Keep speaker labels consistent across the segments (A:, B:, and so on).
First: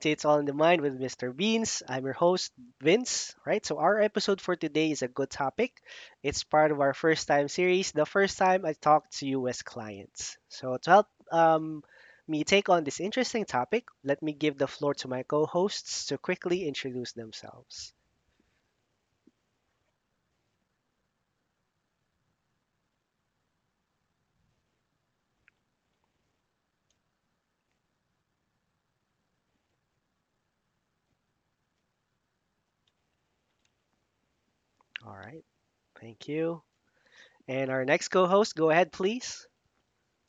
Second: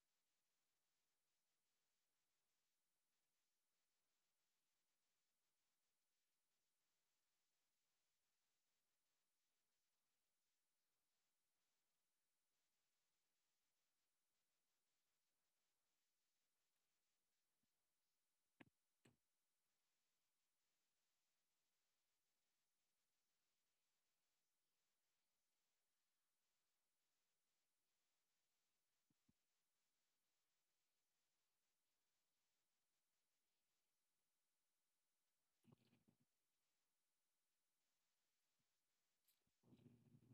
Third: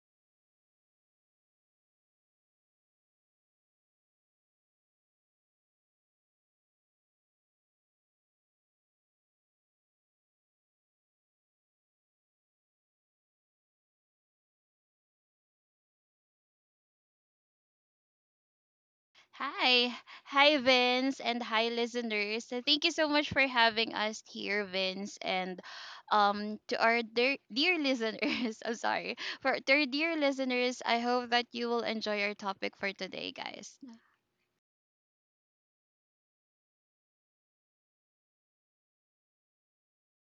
A: to It's All in the Mind with Mr. Beans. I'm your host, Vince. Right, so our episode for today is a good topic. It's part of our first time series, the first time I talked to you as clients. So, to help me take on this interesting topic, let me give the floor to my co hosts to quickly introduce themselves.
B: Hi. Hi, Vince, and hi, listeners. So, thank you so much for having us here, Vince, and to our dear, dear listeners. I'm sorry. For To our dear listeners, I hope that you will enjoy our topic for today, guys.
A: All right, thank you. And our next co host, go ahead, please.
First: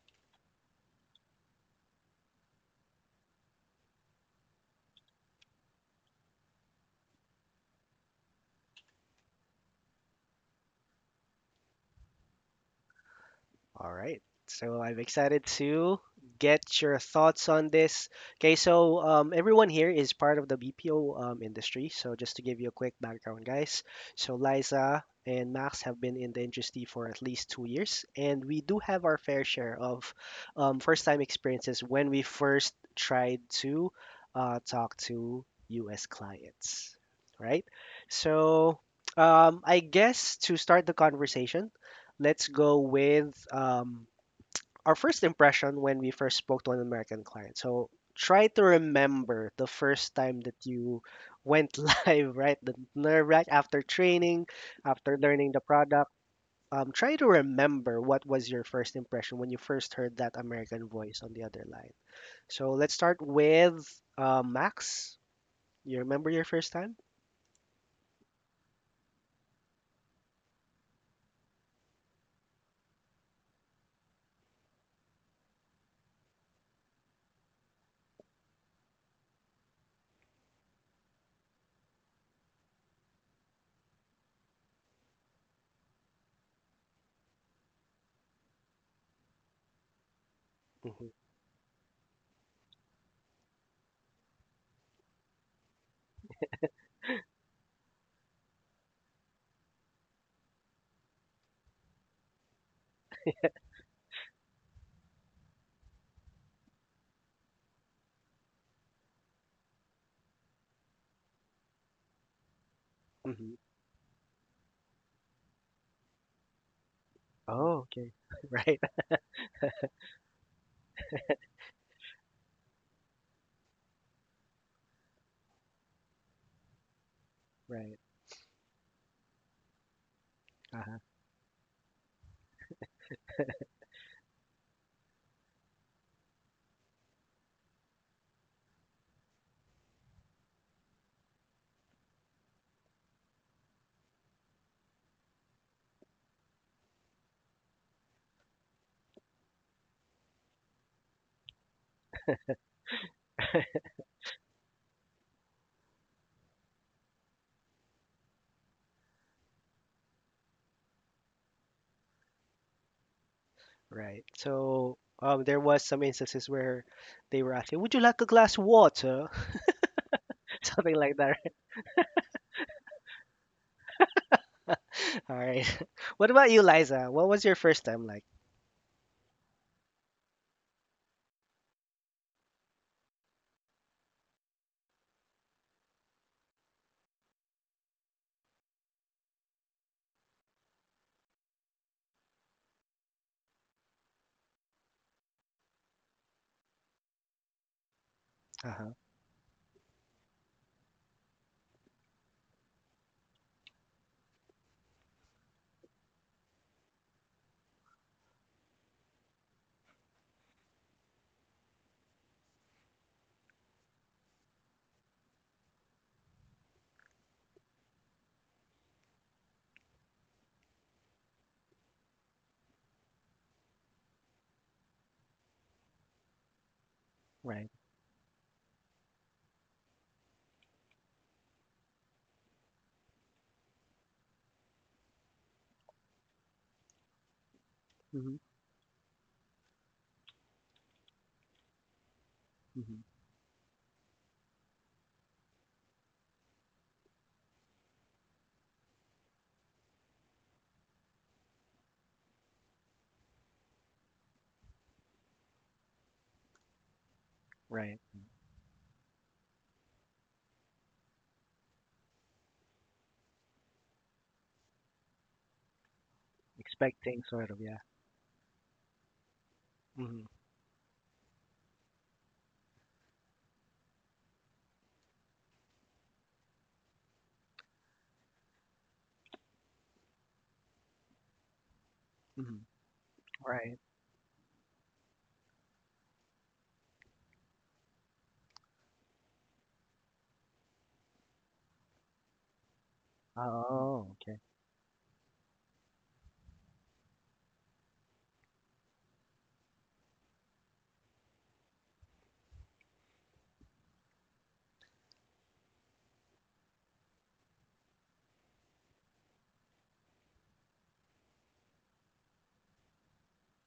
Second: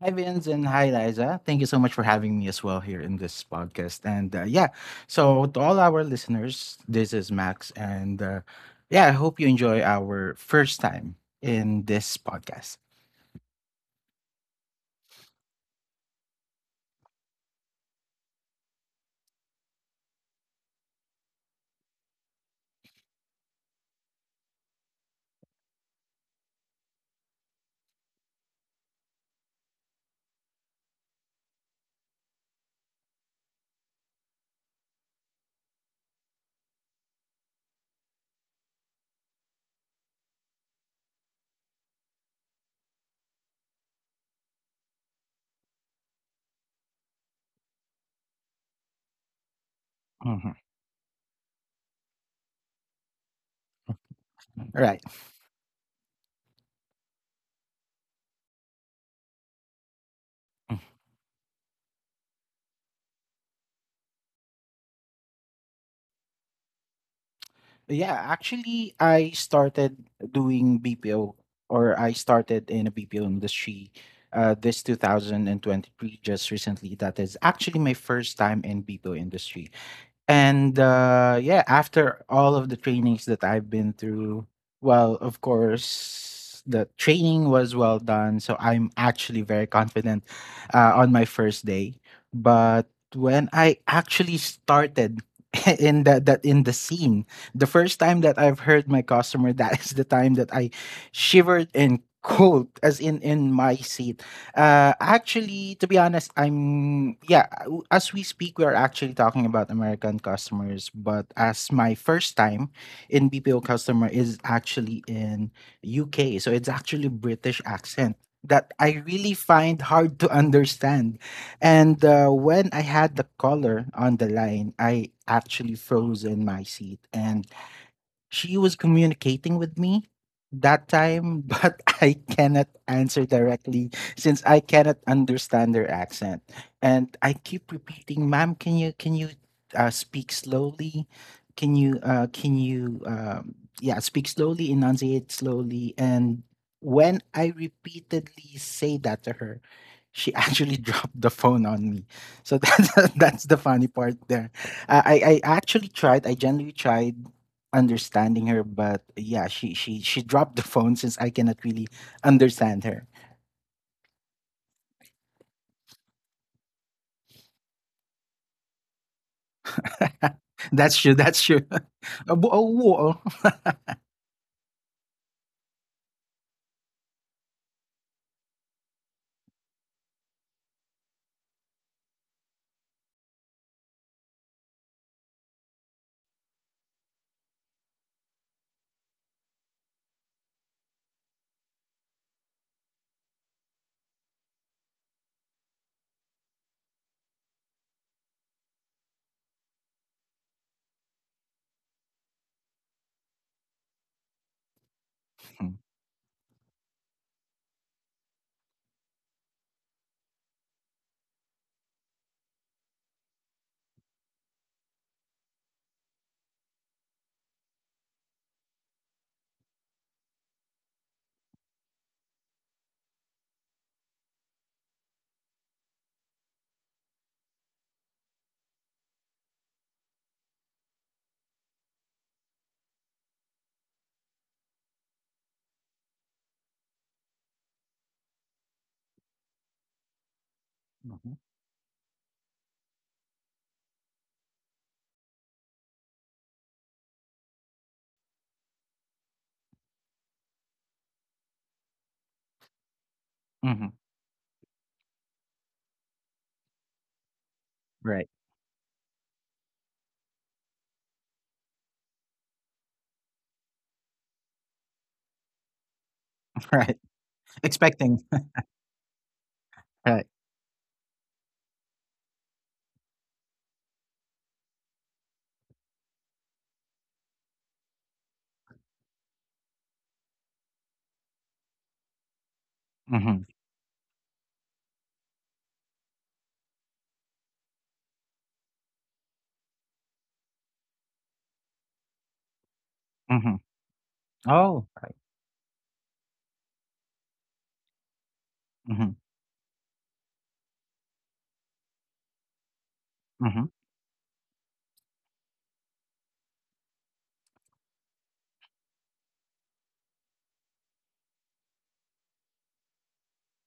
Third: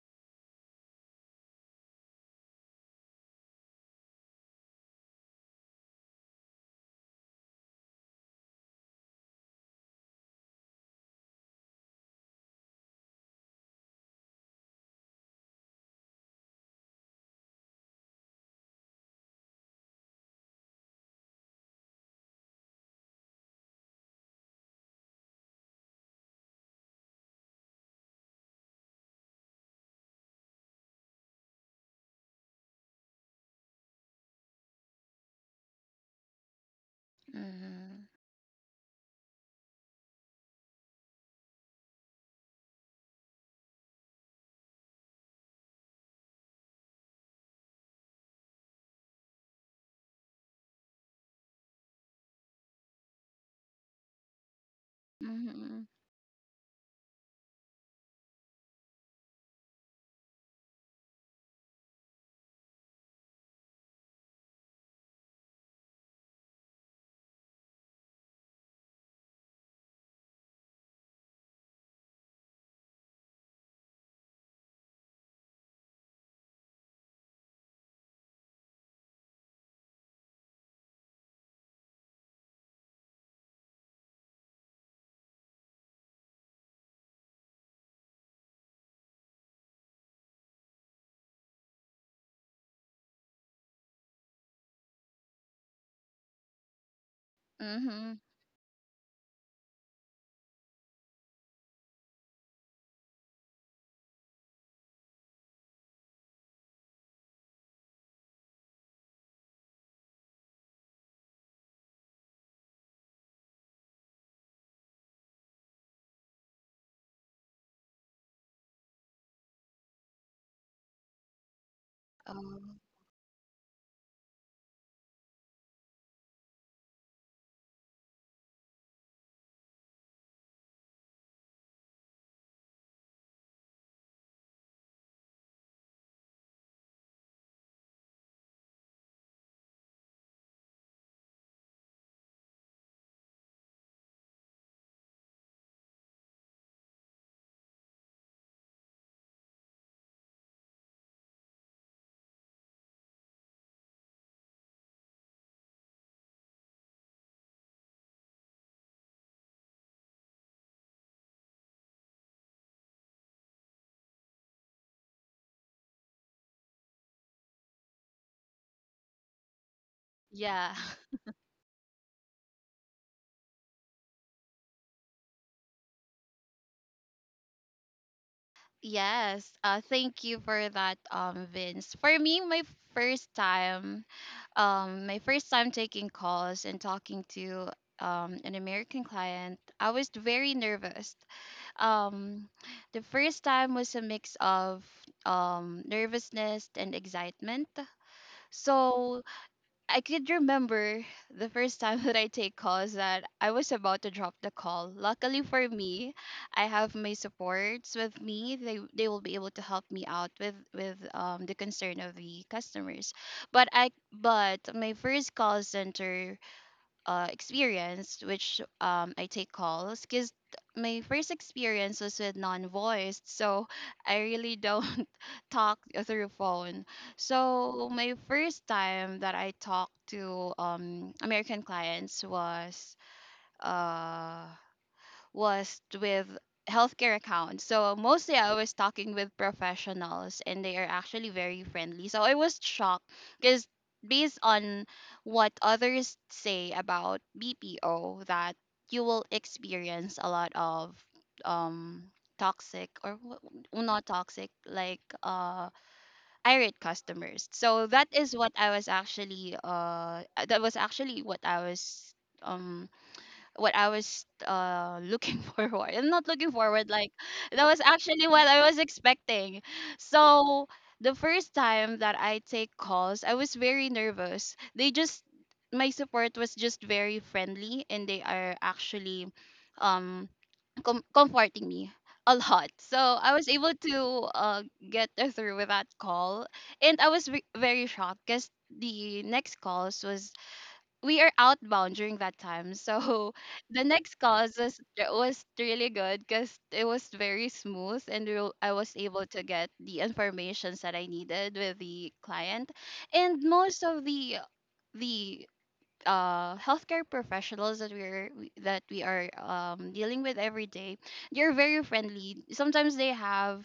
C: Hi, Vince, and hi, Liza. Thank you so much for having me as well here in this podcast. And yeah, so to all our listeners, this is Max. And yeah, I hope you enjoy our first time in this podcast.
A: All right. So I'm excited to get your thoughts on this. Okay, so everyone here is part of the BPO industry. So just to give you a quick background, guys. So Liza and Max have been in the industry for at least two years, and we do have our fair share of first-time experiences when we first tried to talk to U.S. clients, right?
B: Mm-hmm.
A: So I guess to start the conversation, let's go with our first impression when we first spoke to an American client. So try to remember the first time
C: Mhm.
A: that you went live, right? The nerve wrack after training,
C: All right.
A: after learning the
B: Mm-hmm.
A: product. Try to remember what was your first impression when you first heard that American voice on the other line. So let's start with Max. You remember your first time?
C: Yeah, actually, I started doing BPO or I started in a BPO industry this 2023, just recently. That is actually my first time in BPO industry. And, yeah, after all of the trainings that I've been through, well, of course, the training was well done. So I'm actually very confident
A: Hmm
C: on my first day. But when I actually started in that that in the scene, the first
B: Mm-hmm.
C: time that I've heard my customer, that is the time that I shivered and cold as in my seat actually, to be honest, as we speak, we are actually talking about American customers, but as my first time in
A: hmm
C: BPO customer is actually in UK, so it's actually British
A: Oh, okay.
C: accent that
A: Right,
C: I really find hard to understand. And
B: Oh,
C: when I had the caller on the line, I actually froze in my seat and
A: right.
C: she was communicating with me that
A: Uh-huh.
C: time, but I cannot answer directly since I cannot understand her accent. And I keep repeating, "Ma'am, can you speak slowly? Can you yeah, speak slowly, enunciate slowly?" And when I repeatedly say that to her, she actually dropped the phone on me. So that's that's the funny part there. I actually tried. I genuinely tried understanding her, but yeah, she dropped the phone since I cannot really understand her.
A: Right. So there was some instances where they were asking, "Would you like a glass of water?"
B: yeah.
A: Something
C: That's
A: like
C: true.
A: that.
C: That's true. Oh, oh,
A: Right? All right. What about you, Liza? What was your first time like?
B: Yes, thank you for that, Vince. For me, first time, my first time taking calls and talking to an American client, I was very nervous. Um, the first time was a mix of nervousness and excitement.
A: Uh huh.
B: So I could remember the first time that I take calls that I was about to drop the call. Luckily
C: oh.
B: for
C: Hmm.
B: me, I have my supports with me. They will be able to help me out with the concern of the customers. But my first call center experience, which I take calls, because my first experience was with non-voiced, so I really don't talk through phone.
A: Right.
B: So my first time that I talked to American clients was, uh, with healthcare accounts. So
A: Mhm.
B: mostly I was talking with professionals and they are actually very friendly. So I was
A: Mhm.
B: shocked because based on what others say about BPO that you will experience a lot of um toxic, or not toxic, like irate customers. So
A: Right.
B: that
C: Right.
B: is what I was actually, that was actually what I was, um what I was, looking forward. I'm not looking forward,
C: Right.
B: like
A: Expecting sort of.
B: that
A: Yeah.
B: was
C: Expecting.
B: actually what I was expecting.
C: Right.
A: Mhm.
B: So the first time that I take calls, I was very nervous. They just My support was just very friendly and they are actually um comforting me a
A: Mhm.
B: lot. So I
C: Hmm.
B: was able
A: Right.
B: to uh get through with that call, and I was very shocked because the next calls was, we are outbound during that time. So
C: Hmm.
B: the
A: Oh.
B: next
A: Okay.
B: calls was
C: Oh.
B: it was really good because it was very smooth, and I was
C: Hmm.
B: able to get the informations that I needed with the client. And
C: Hmm.
B: most of the healthcare professionals that that we are dealing with every day, they're very friendly. Sometimes they have,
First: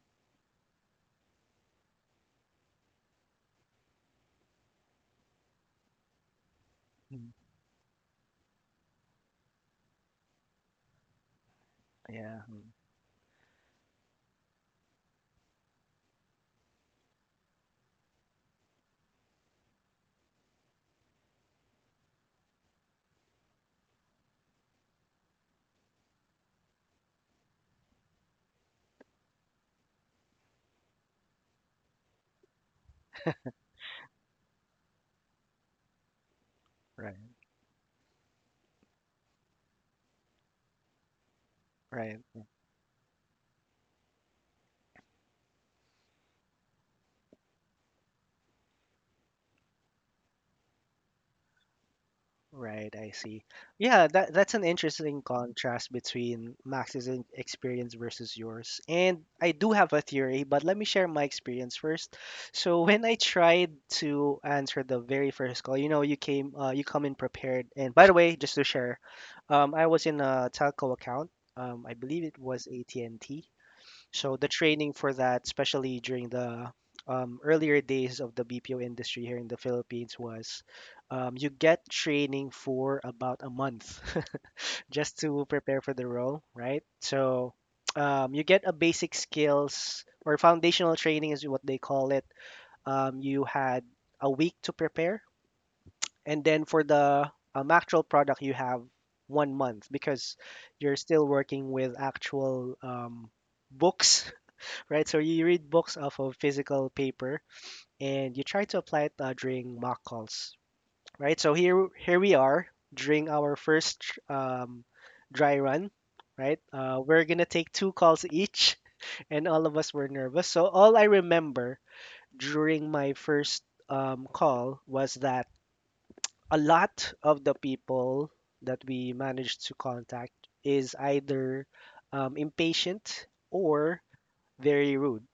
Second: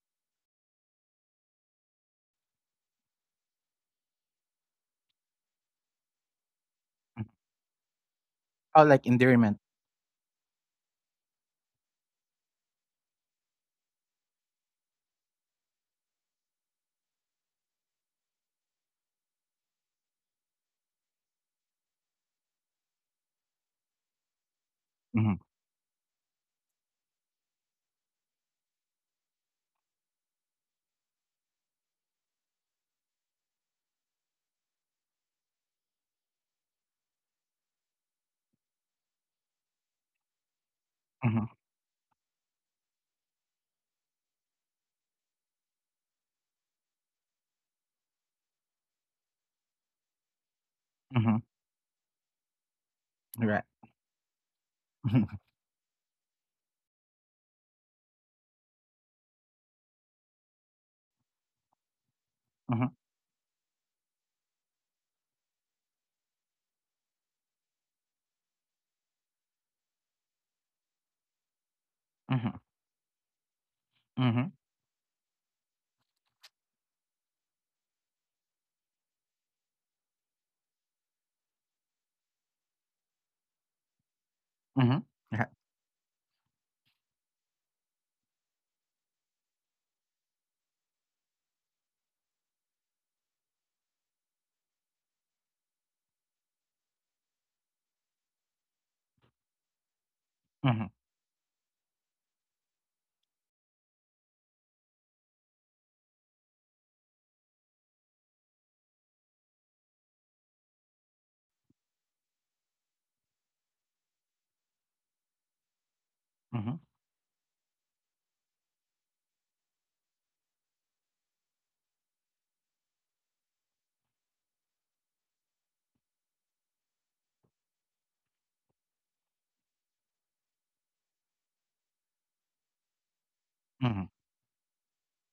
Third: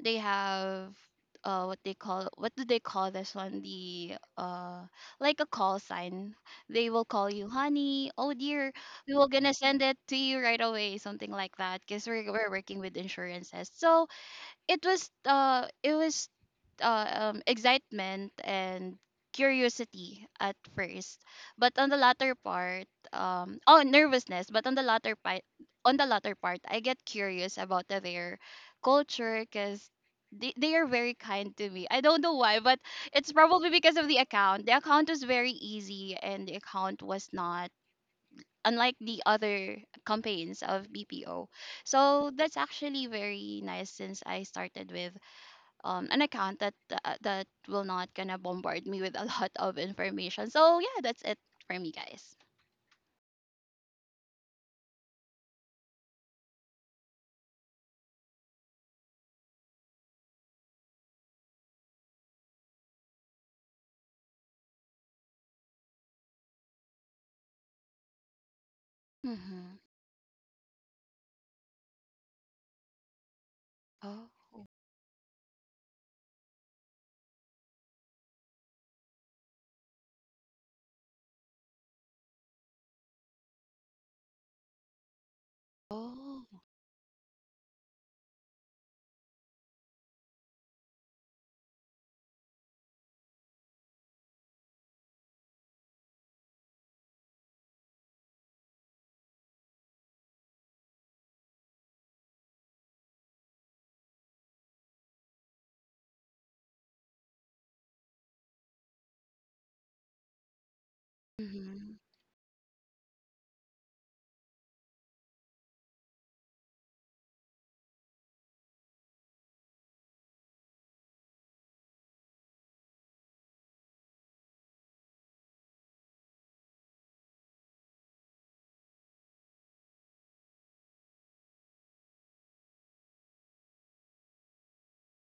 B: they have what do they call this one, the like a call sign. They will call
A: Mhm.
B: you honey, oh dear,
C: Oh, like
B: we will gonna
C: endearment.
B: send it to you right away, something like that, because we're,
A: Yeah.
B: we're
A: Mm.
B: working with insurances. So it was excitement and curiosity at first, but on the latter part, oh, nervousness. But on the latter
C: Hmm.
B: part, I get curious about their culture because they are very kind to me. I don't know why, but it's probably because of The account was very easy, and the account
A: Right.
B: was not unlike the other campaigns of
C: Hmm.
B: BPO.
A: Right.
B: So that's actually very nice, since I started with an account that will not gonna bombard me with a lot of information. So yeah, that's it
C: Hmm.
B: for me, guys.
A: Right, I see.
C: Right.
A: Yeah, that's an interesting
C: Hmm.
A: contrast between Max's experience versus yours. And I do have a theory, but let me share my experience first. So
C: Hmm.
A: when I tried to answer the very first call, you know, you came, you come in prepared. And by the way, just to share,
B: Mm-hmm.
A: I was in a telco account. I believe it
C: Hmm.
A: was AT&T. So the
C: Hmm.
B: Oh,
A: training for that, especially during the earlier days of the BPO industry here in the Philippines, was you get training for about a month
C: Hmm.
A: just to
C: Right.
A: prepare for the role,
B: oh.
A: right? So you get a basic skills or foundational training is what they call it. You had a week to prepare, and then for the actual product, you have one month because you're still working with actual books right? So you read books off of physical paper and you try to apply it during mock calls, right? So here
B: Mm-hmm.
A: here we are during our first um, dry run, right? We're gonna take two calls each, and all of us were nervous. So all I remember during my first call was that a lot of the people that we managed to contact is either impatient
C: Hmm. Hmm.
A: or
C: Hmm.
A: very rude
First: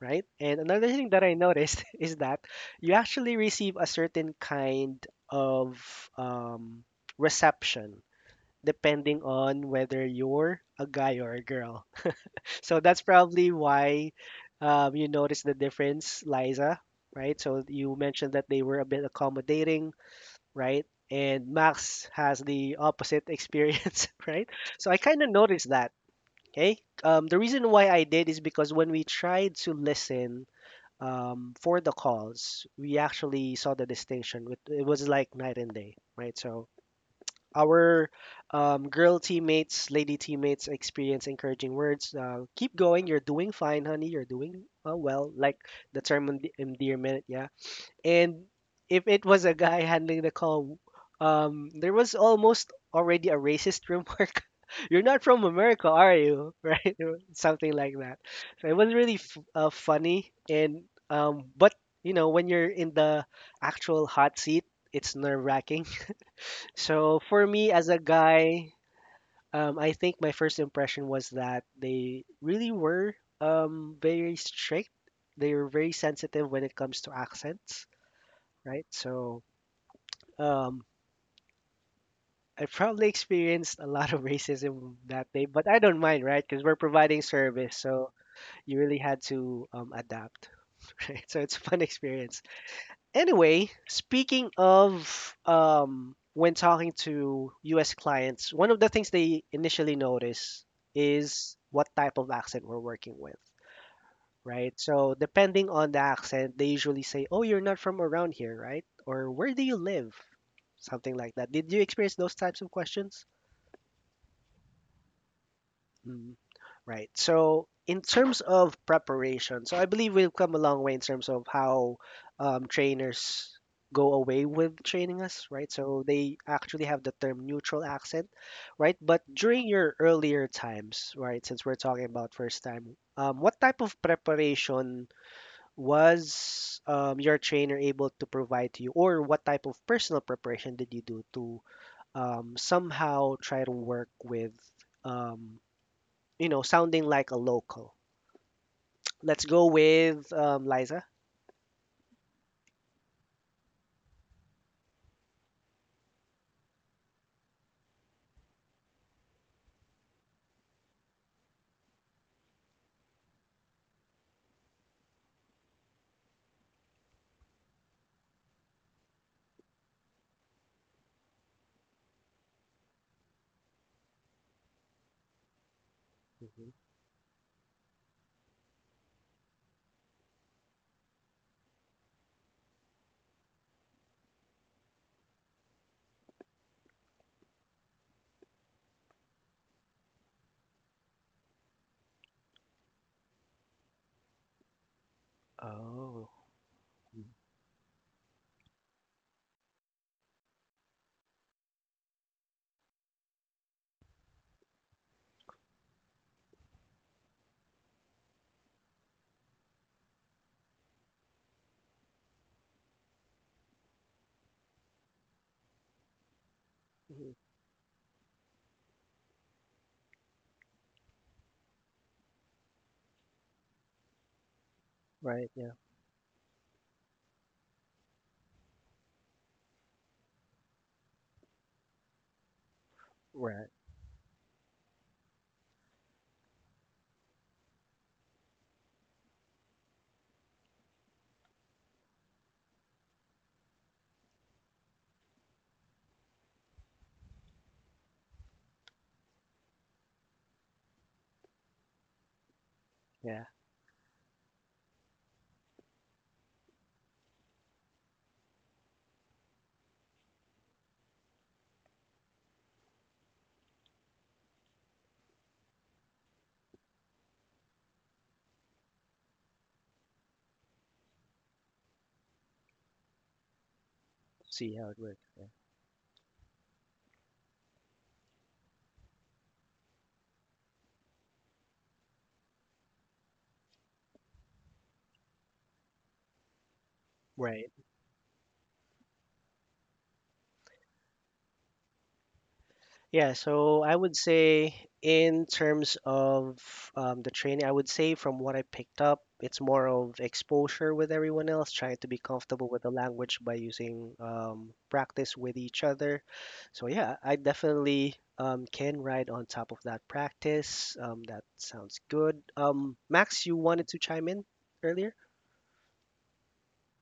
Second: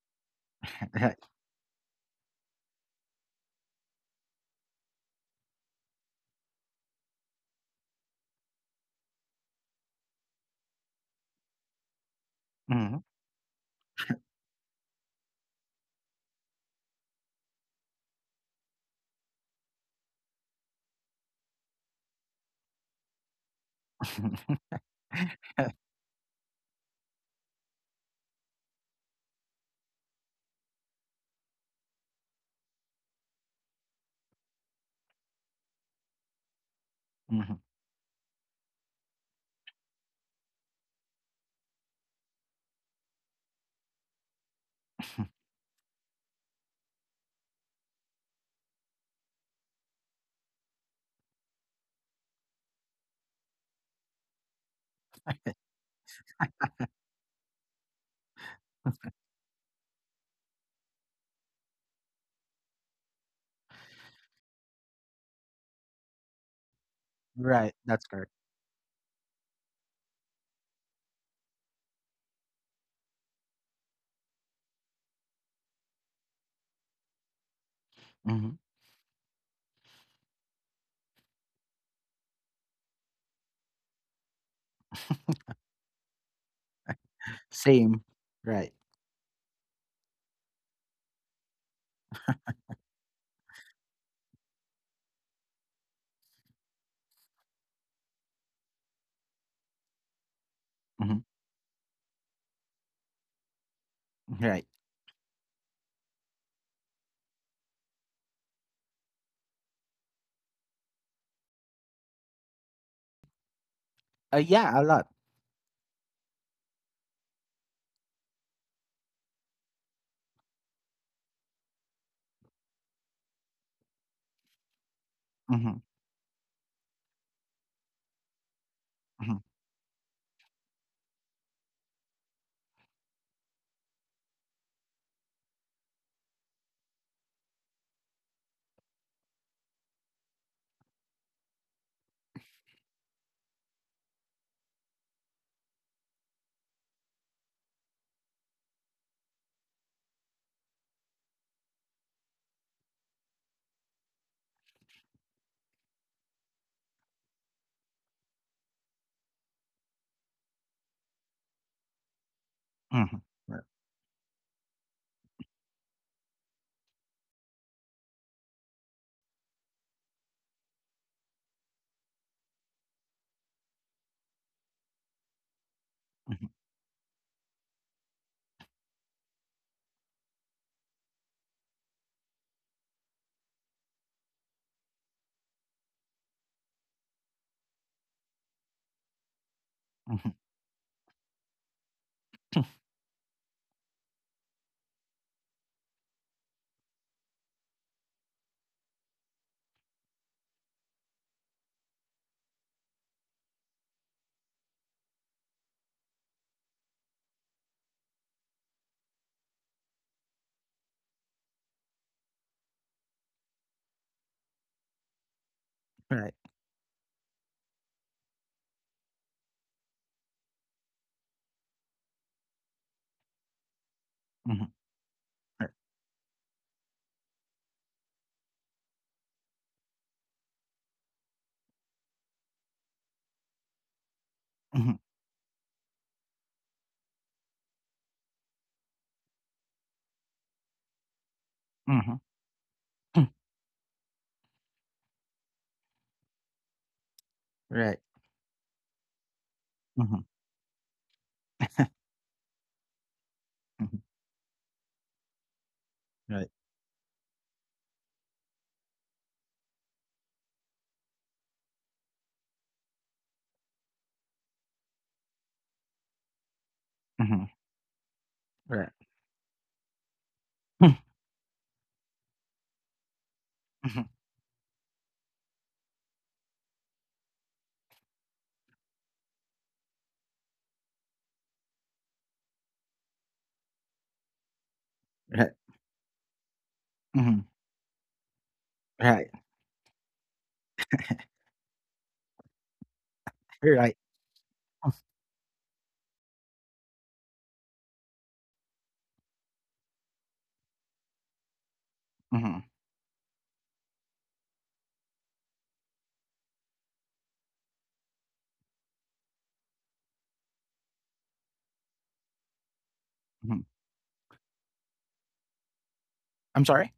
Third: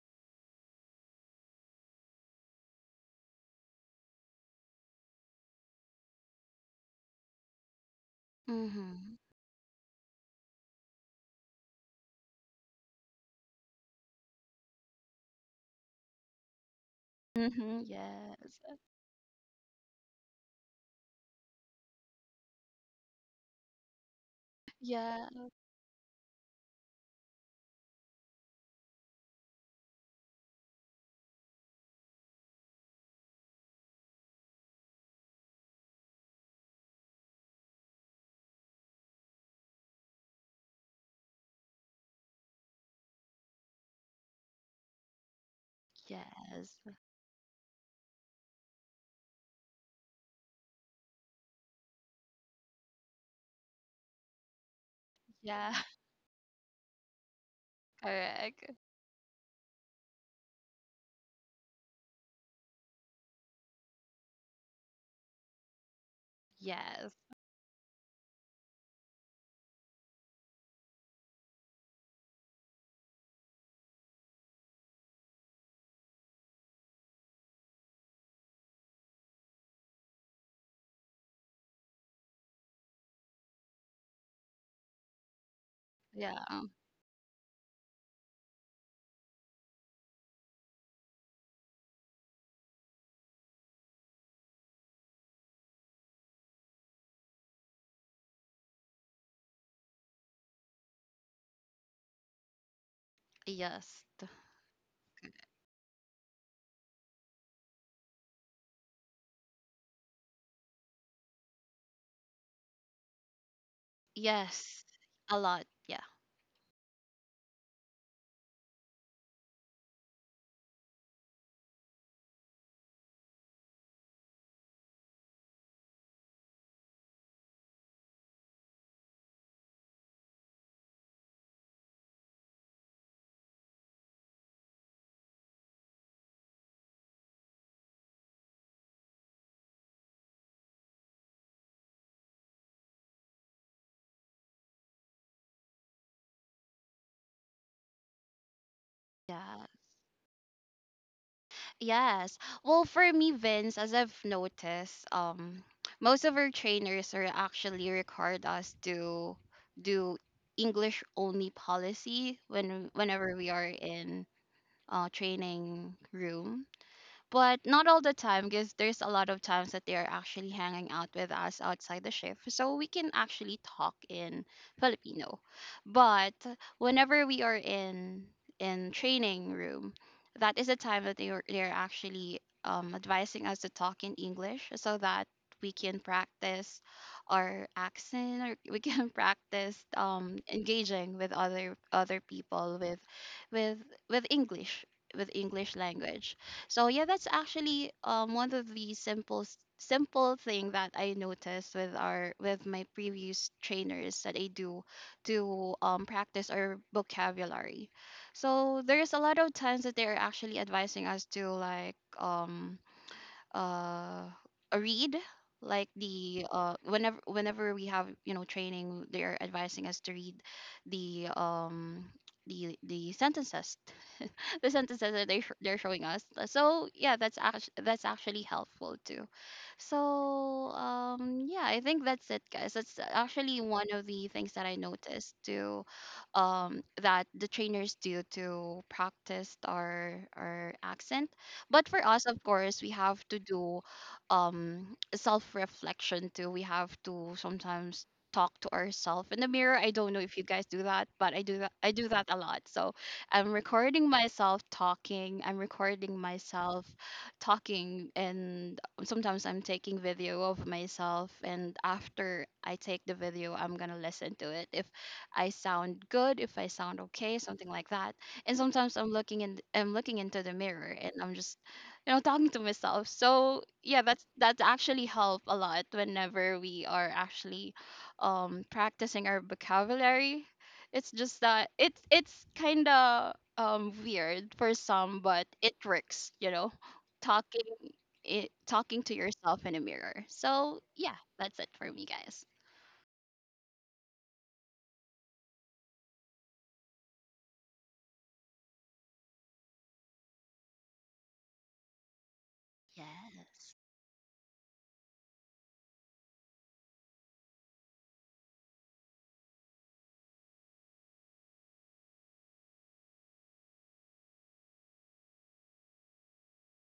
A: right? And another thing
C: Right.
A: that I noticed is that you actually receive a certain kind of um, reception
B: Mm-hmm.
A: depending on whether you're a guy or a girl. So that's
C: Hmm.
A: probably why you notice the difference, Liza, right? So
B: Mm-hmm.
A: you mentioned that they were
B: Yes.
A: a bit accommodating, right? And Max has the opposite experience, right? So I kind
B: Yeah.
A: of noticed that. Okay. The reason why I did is because when we tried to listen for the calls, we actually saw the distinction. With, it was like night and day, right? So
C: Hmm.
A: our girl teammates, lady teammates experience encouraging words. Keep going. You're doing fine, honey. You're doing well. Like the term
B: Yes.
A: endearment, yeah. And if it was a guy handling the call, there was almost already a racist remark. You're not from
B: Yeah.
A: America, are you? Right? Something like that. So
B: Correct.
A: it was really funny. And but you know, when you're in the actual hot seat, it's nerve wracking.
B: Yes.
A: So for me
C: Right.
A: as a
C: That's correct.
A: guy, I think my first impression was that they really were very strict. They were very sensitive when it comes to accents,
C: Hmm.
A: right? So um, I probably experienced a lot of racism that day, but I don't mind,
B: Yeah.
A: right? Because we're providing service,
C: Same.
A: so
C: Right.
A: you really had to adapt, right? So it's a fun experience. Anyway, speaking of when talking to U.S. clients, one of the things they initially notice
C: Hmm.
A: is what type of accent we're working with,
B: Yes.
C: Right.
A: right? So depending on the accent, they usually say, "Oh, you're not from around here, right?" Or "Where do you live?" Something like that. Did you experience those types of questions?
C: Yeah, a
B: Yes.
C: lot.
B: A lot. Yeah.
A: Mm, right. So, in terms of preparation, so I believe we've come a long way in terms of how trainers go away with training us, right?
C: Mhm.
A: So they actually have the term neutral accent, right? But
C: Mhm.
A: during your earlier times, right, since we're talking about first time, what type of preparation was your trainer able to provide to you, or what type of personal preparation did you do to somehow try to work with? um, you know, sounding like a local. Let's go
B: Yeah.
A: with Liza.
B: Yes. Well, for me, Vince, as I've noticed, most of our trainers are actually required us to do English only policy,
C: Mhm.
B: whenever we
C: Right.
B: are in training room, but not all the time, because there's a lot of times that they are actually hanging out with us outside the shift, so we can actually talk in Filipino. But
C: Mhm.
A: Hmm
B: whenever we are in training room, that is the time that they are actually advising us to talk in English, so that we can practice our accent, or we can practice,
C: Mhm.
B: engaging with other people with with english with English
A: Oh,
B: language. So yeah, that's actually one of the simple simple thing that I noticed with our with my previous trainers, that I do to practice our vocabulary. So there's a lot of times that they're actually advising us to, like, uh read, like
C: Right.
B: the whenever
A: mhm.
B: we have, training, they're advising us to read the um the sentences, the
C: Mhm.
B: sentences that they
A: Right.
B: sh-
A: Yeah,
C: Right.
B: they're showing us. So yeah, that's actually helpful too. So yeah, I think that's it, guys. That's actually
A: right.
B: one of the things that I
C: Mhm.
B: noticed too, that the trainers do to practice our accent. But for us,
C: Mhm.
B: of course, we have to do self reflection too. We have to
C: Right.
B: sometimes talk to ourselves in the mirror. I don't know
C: Mhm.
B: if you guys do that, but I do that a lot. So
A: Yeah.
B: I'm
C: Mhm.
B: recording myself talking. I'm recording
C: Right.
B: myself talking, and sometimes I'm taking video of myself. And after I take the video, I'm gonna listen to it, if I sound good, if I sound okay,
C: Mhm.
B: something like that. And sometimes
C: Right.
B: I'm looking into the mirror,
C: Mhm.
B: and I'm just talking to myself. So yeah,
C: Mhm.
B: that's
A: See how it
B: actually
A: works.
B: help
A: Yeah.
B: a lot whenever we are actually practicing our vocabulary. It's just that it's kind of weird for some, but
C: Right.
B: it works, you know,
C: Mhm.
B: talking
A: Right.
B: talking to
C: Right.
B: yourself in a mirror. So yeah, that's it for me, guys.
A: Yeah, so I
C: Right.
A: would say in terms of the training, I would say from what I picked up, it's more of exposure with everyone else, trying to be
C: Mhm.
A: comfortable with the language by
B: Yes.
A: using practice with each other. So yeah, I definitely can ride on top of that practice. That sounds good. Max, you
C: Mhm.
A: wanted to chime in earlier?
C: I'm sorry?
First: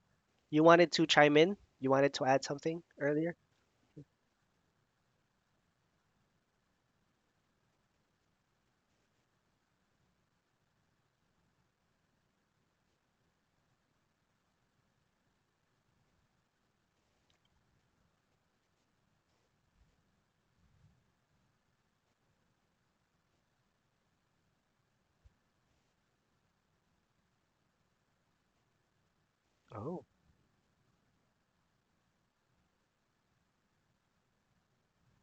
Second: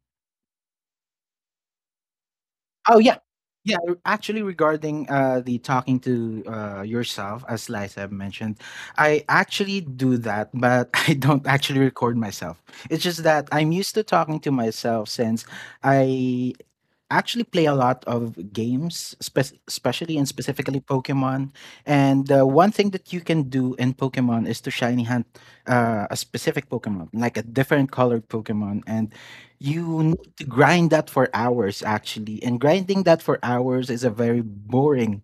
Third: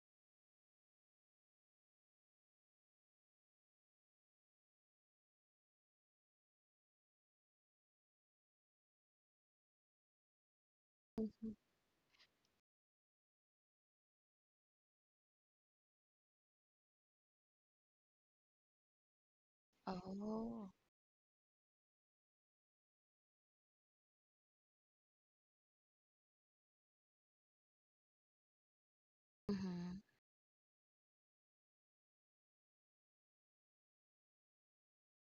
A: You wanted to chime in? You wanted to add something
C: Oh, yeah.
A: earlier?
C: Yeah, actually, regarding the talking to yourself, as Liza have mentioned, I actually do that, but I don't
B: Mhm.
C: actually record myself. It's just that I'm used to talking to myself since I I actually play a lot of games, especially and
B: Oh.
C: specifically Pokemon. And one thing that you can do in Pokemon is to shiny hunt a specific Pokemon, like a different colored Pokemon, and
B: Mm-hmm.
C: you
A: Oh,
C: need to grind that for hours actually. And grinding that for hours is a very boring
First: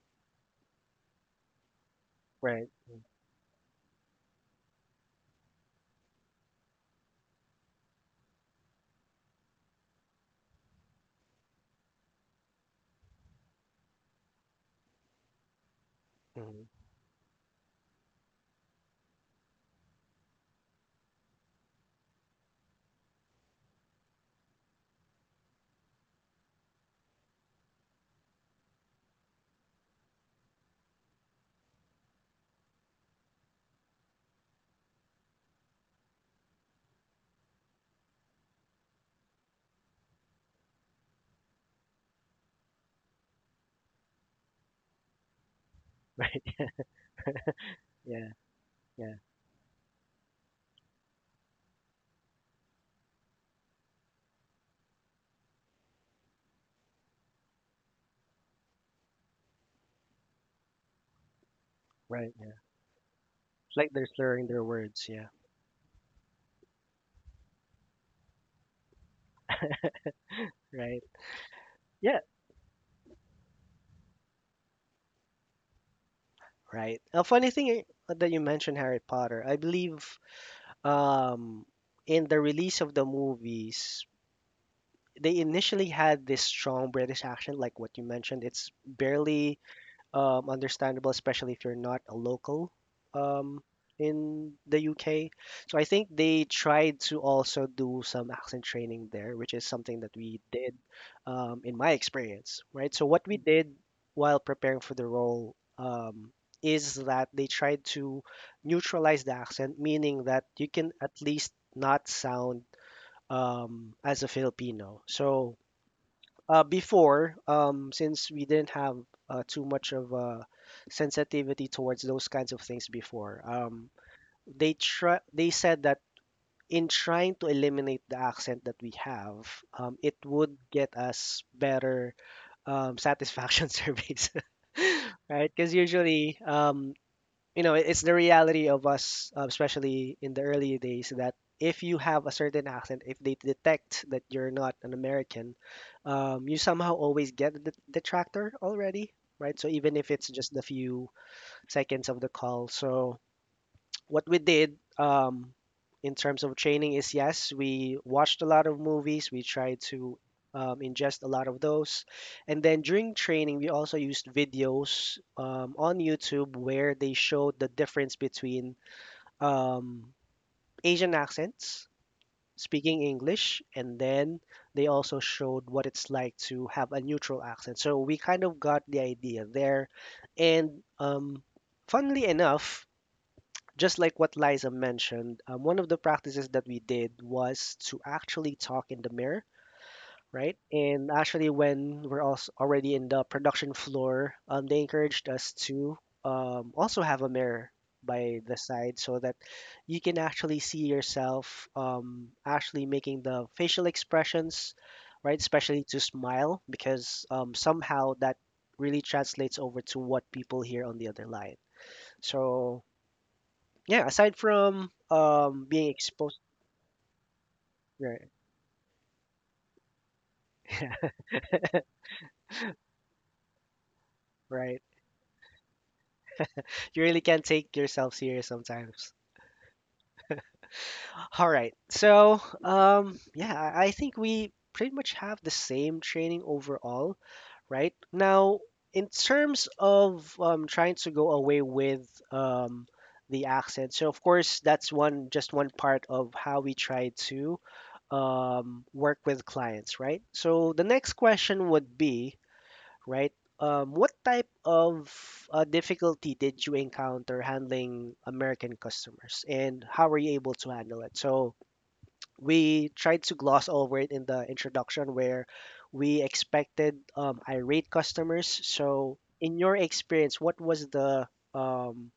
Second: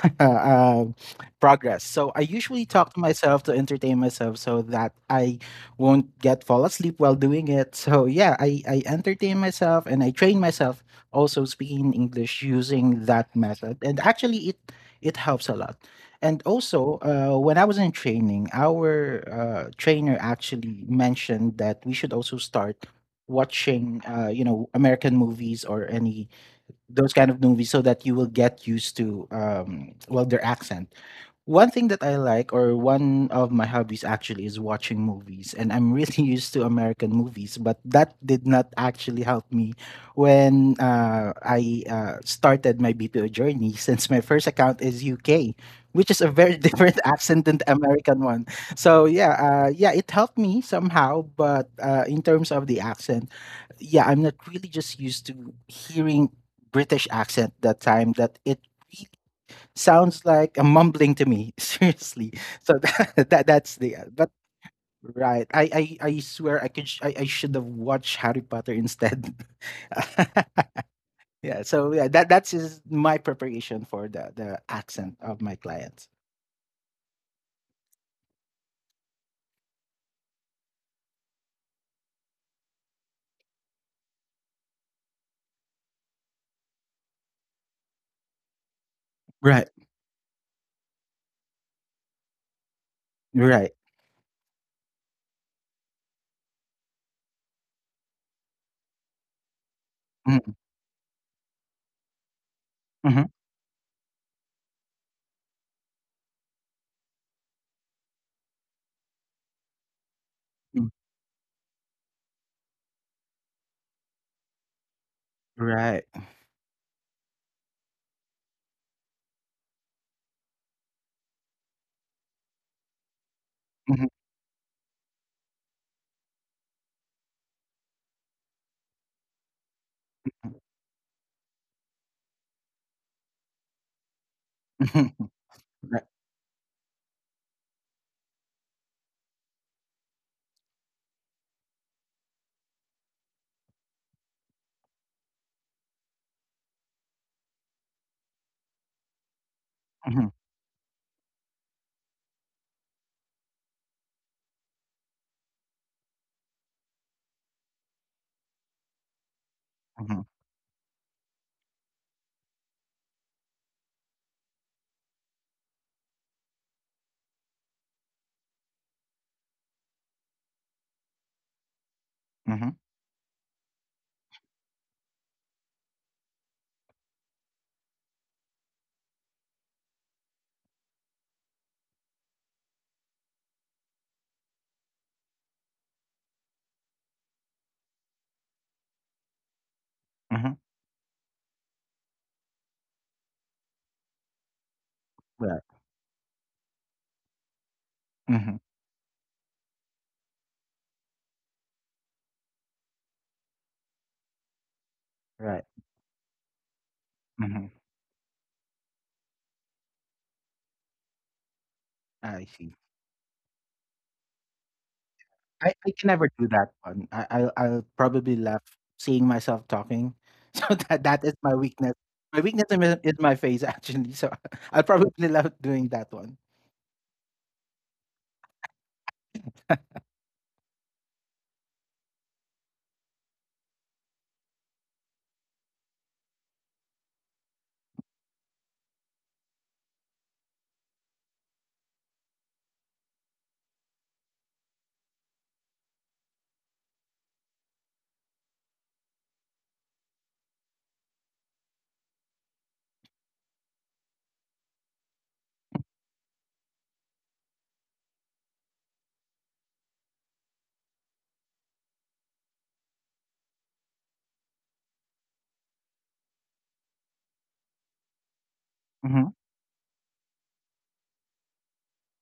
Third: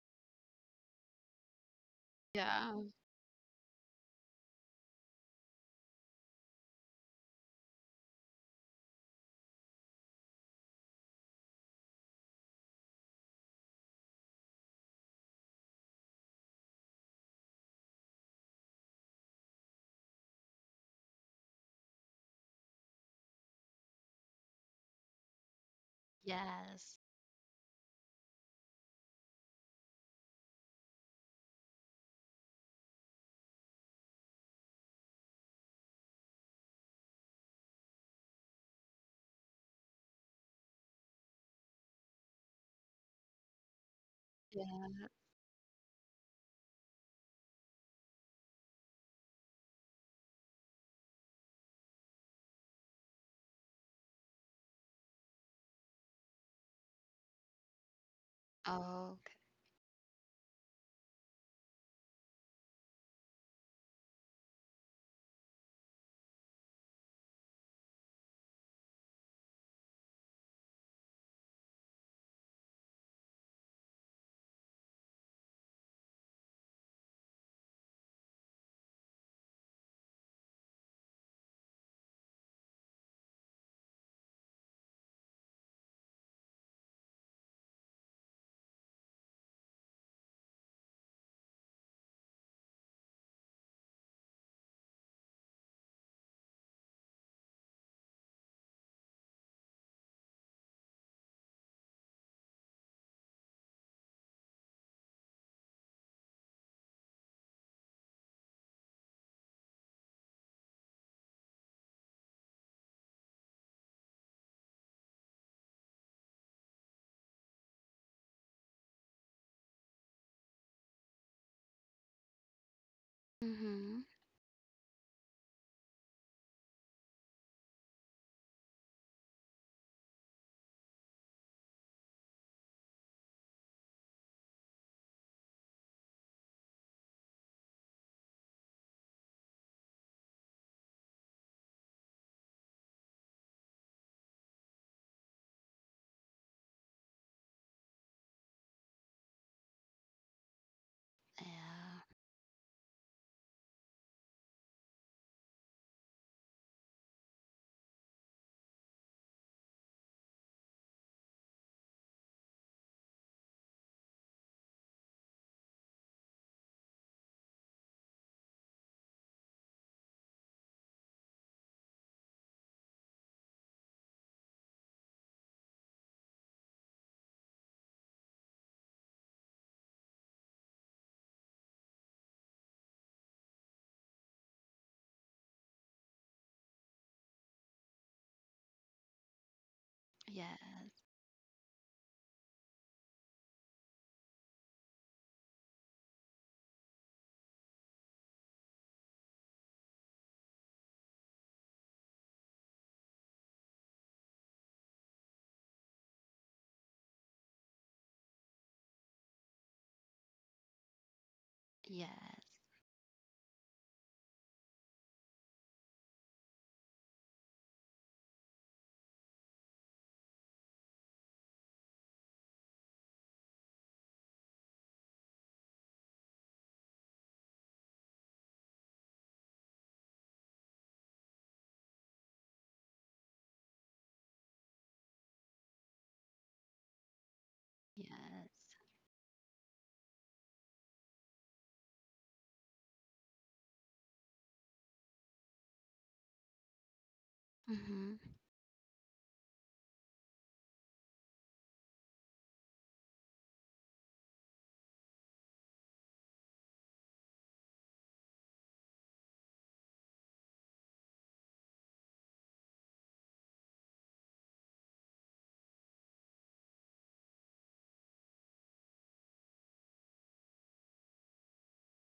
C: um, progress. So I usually
A: right.
B: Yeah.
C: talk to
A: Mm,
C: myself to entertain myself so that I won't get fall asleep while doing it. So yeah, I entertain myself and I train myself also speaking in English using that method. And actually it helps a lot. And
A: mhm.
C: also, when I was in training, our trainer actually mentioned that we should also start watching, American movies or any
B: Yes.
C: those kind of movies so that you will get used to well their accent. One thing that I like, or one of my hobbies actually, is watching movies. And I'm really used to American movies, but that did not actually help me when I started my BPO journey, since my first account
B: Yeah.
C: is UK, which is a very
A: Right.
C: different accent than the American
A: Yeah,
C: one. So,
A: yeah,
C: yeah, yeah, it helped me somehow. But in terms of the accent, yeah, I'm not really just used to hearing British accent that time that it
B: Oh. Okay.
C: sounds like a mumbling to me seriously
A: right.
C: so that, that that's
A: Like
C: the
A: they're
C: but
A: slurring their words. Yeah,
C: right, I swear I could sh- I should have watched Harry Potter instead.
A: right.
C: Yeah, so yeah,
A: Yeah,
C: that's is my preparation for the accent of my clients.
A: right. A funny thing that you mentioned Harry Potter. I believe um, in the release of the movies, they initially had this strong British accent, like what you mentioned. It's barely
C: Right.
A: understandable, especially if you're not a local um,
C: Right.
A: in the UK. So I think they tried to also do some accent training there, which is something that we
C: Mm.
A: did in my experience, right? So
C: Mhm.
A: what we did while preparing for the role is that they tried to neutralize the accent, meaning that you
C: Mm.
A: can at least not sound as a Filipino. So
C: Right.
A: before, since we didn't have too much of sensitivity towards those kinds of things before,
B: Mm-hmm.
C: Mhm.
A: they said that in trying to eliminate the accent that we have, it would get us better satisfaction surveys.
C: Mhm.
A: Right, because
C: Right.
A: usually you know, it's the reality of us, especially in the early days, that if you have a certain accent, if they detect that you're not an American, you somehow always get the detractor already, right? So even if
C: Mhm.
A: it's just the few
B: Yeah.
A: seconds of the call, so what we did in terms of training is yes, we watched a lot of movies. We tried to
C: Mhm.
A: ingest a lot of those. And then during training, we also used videos on YouTube where they showed the difference between um, Asian accents,
C: Mhm.
A: speaking English, and then they also showed what it's like to have a neutral accent. So we kind of got the idea there. And funnily enough, just like what Liza mentioned, one of the practices that we did was to actually talk in the mirror,
C: Mhm.
B: Yeah.
A: right? And actually, when we're also already in the production floor, they encouraged us
C: Right.
A: to also have a mirror by
C: Mhm.
A: the side so that you can actually see yourself actually making the facial expressions, right?
C: Right.
A: Especially to smile, because
C: Mhm.
A: somehow that really translates over to what people hear on the other line.
C: I
B: Yes.
C: see.
A: So yeah, aside from
C: I
A: being
C: can never
A: exposed
C: do that one. I'll
A: right.
C: probably laugh seeing myself talking. So that that is my weakness. My weakness is my face actually. So
A: Right.
C: I'll probably love doing that one.
A: You really can't take yourself serious sometimes. All right. So, yeah, I think we pretty much have the same training overall, right?
B: Yes.
A: Now, in terms of trying to go away with um the accent. So, of course, that's one just one part of how we try to
B: Mm-hmm.
A: work with clients, right? So, the next question would be right? What type of difficulty did you encounter handling American customers, and how were you able to handle it? So we tried to gloss over it in the introduction, where we expected irate customers. So
C: Mm-hmm.
A: in your experience, what was the um,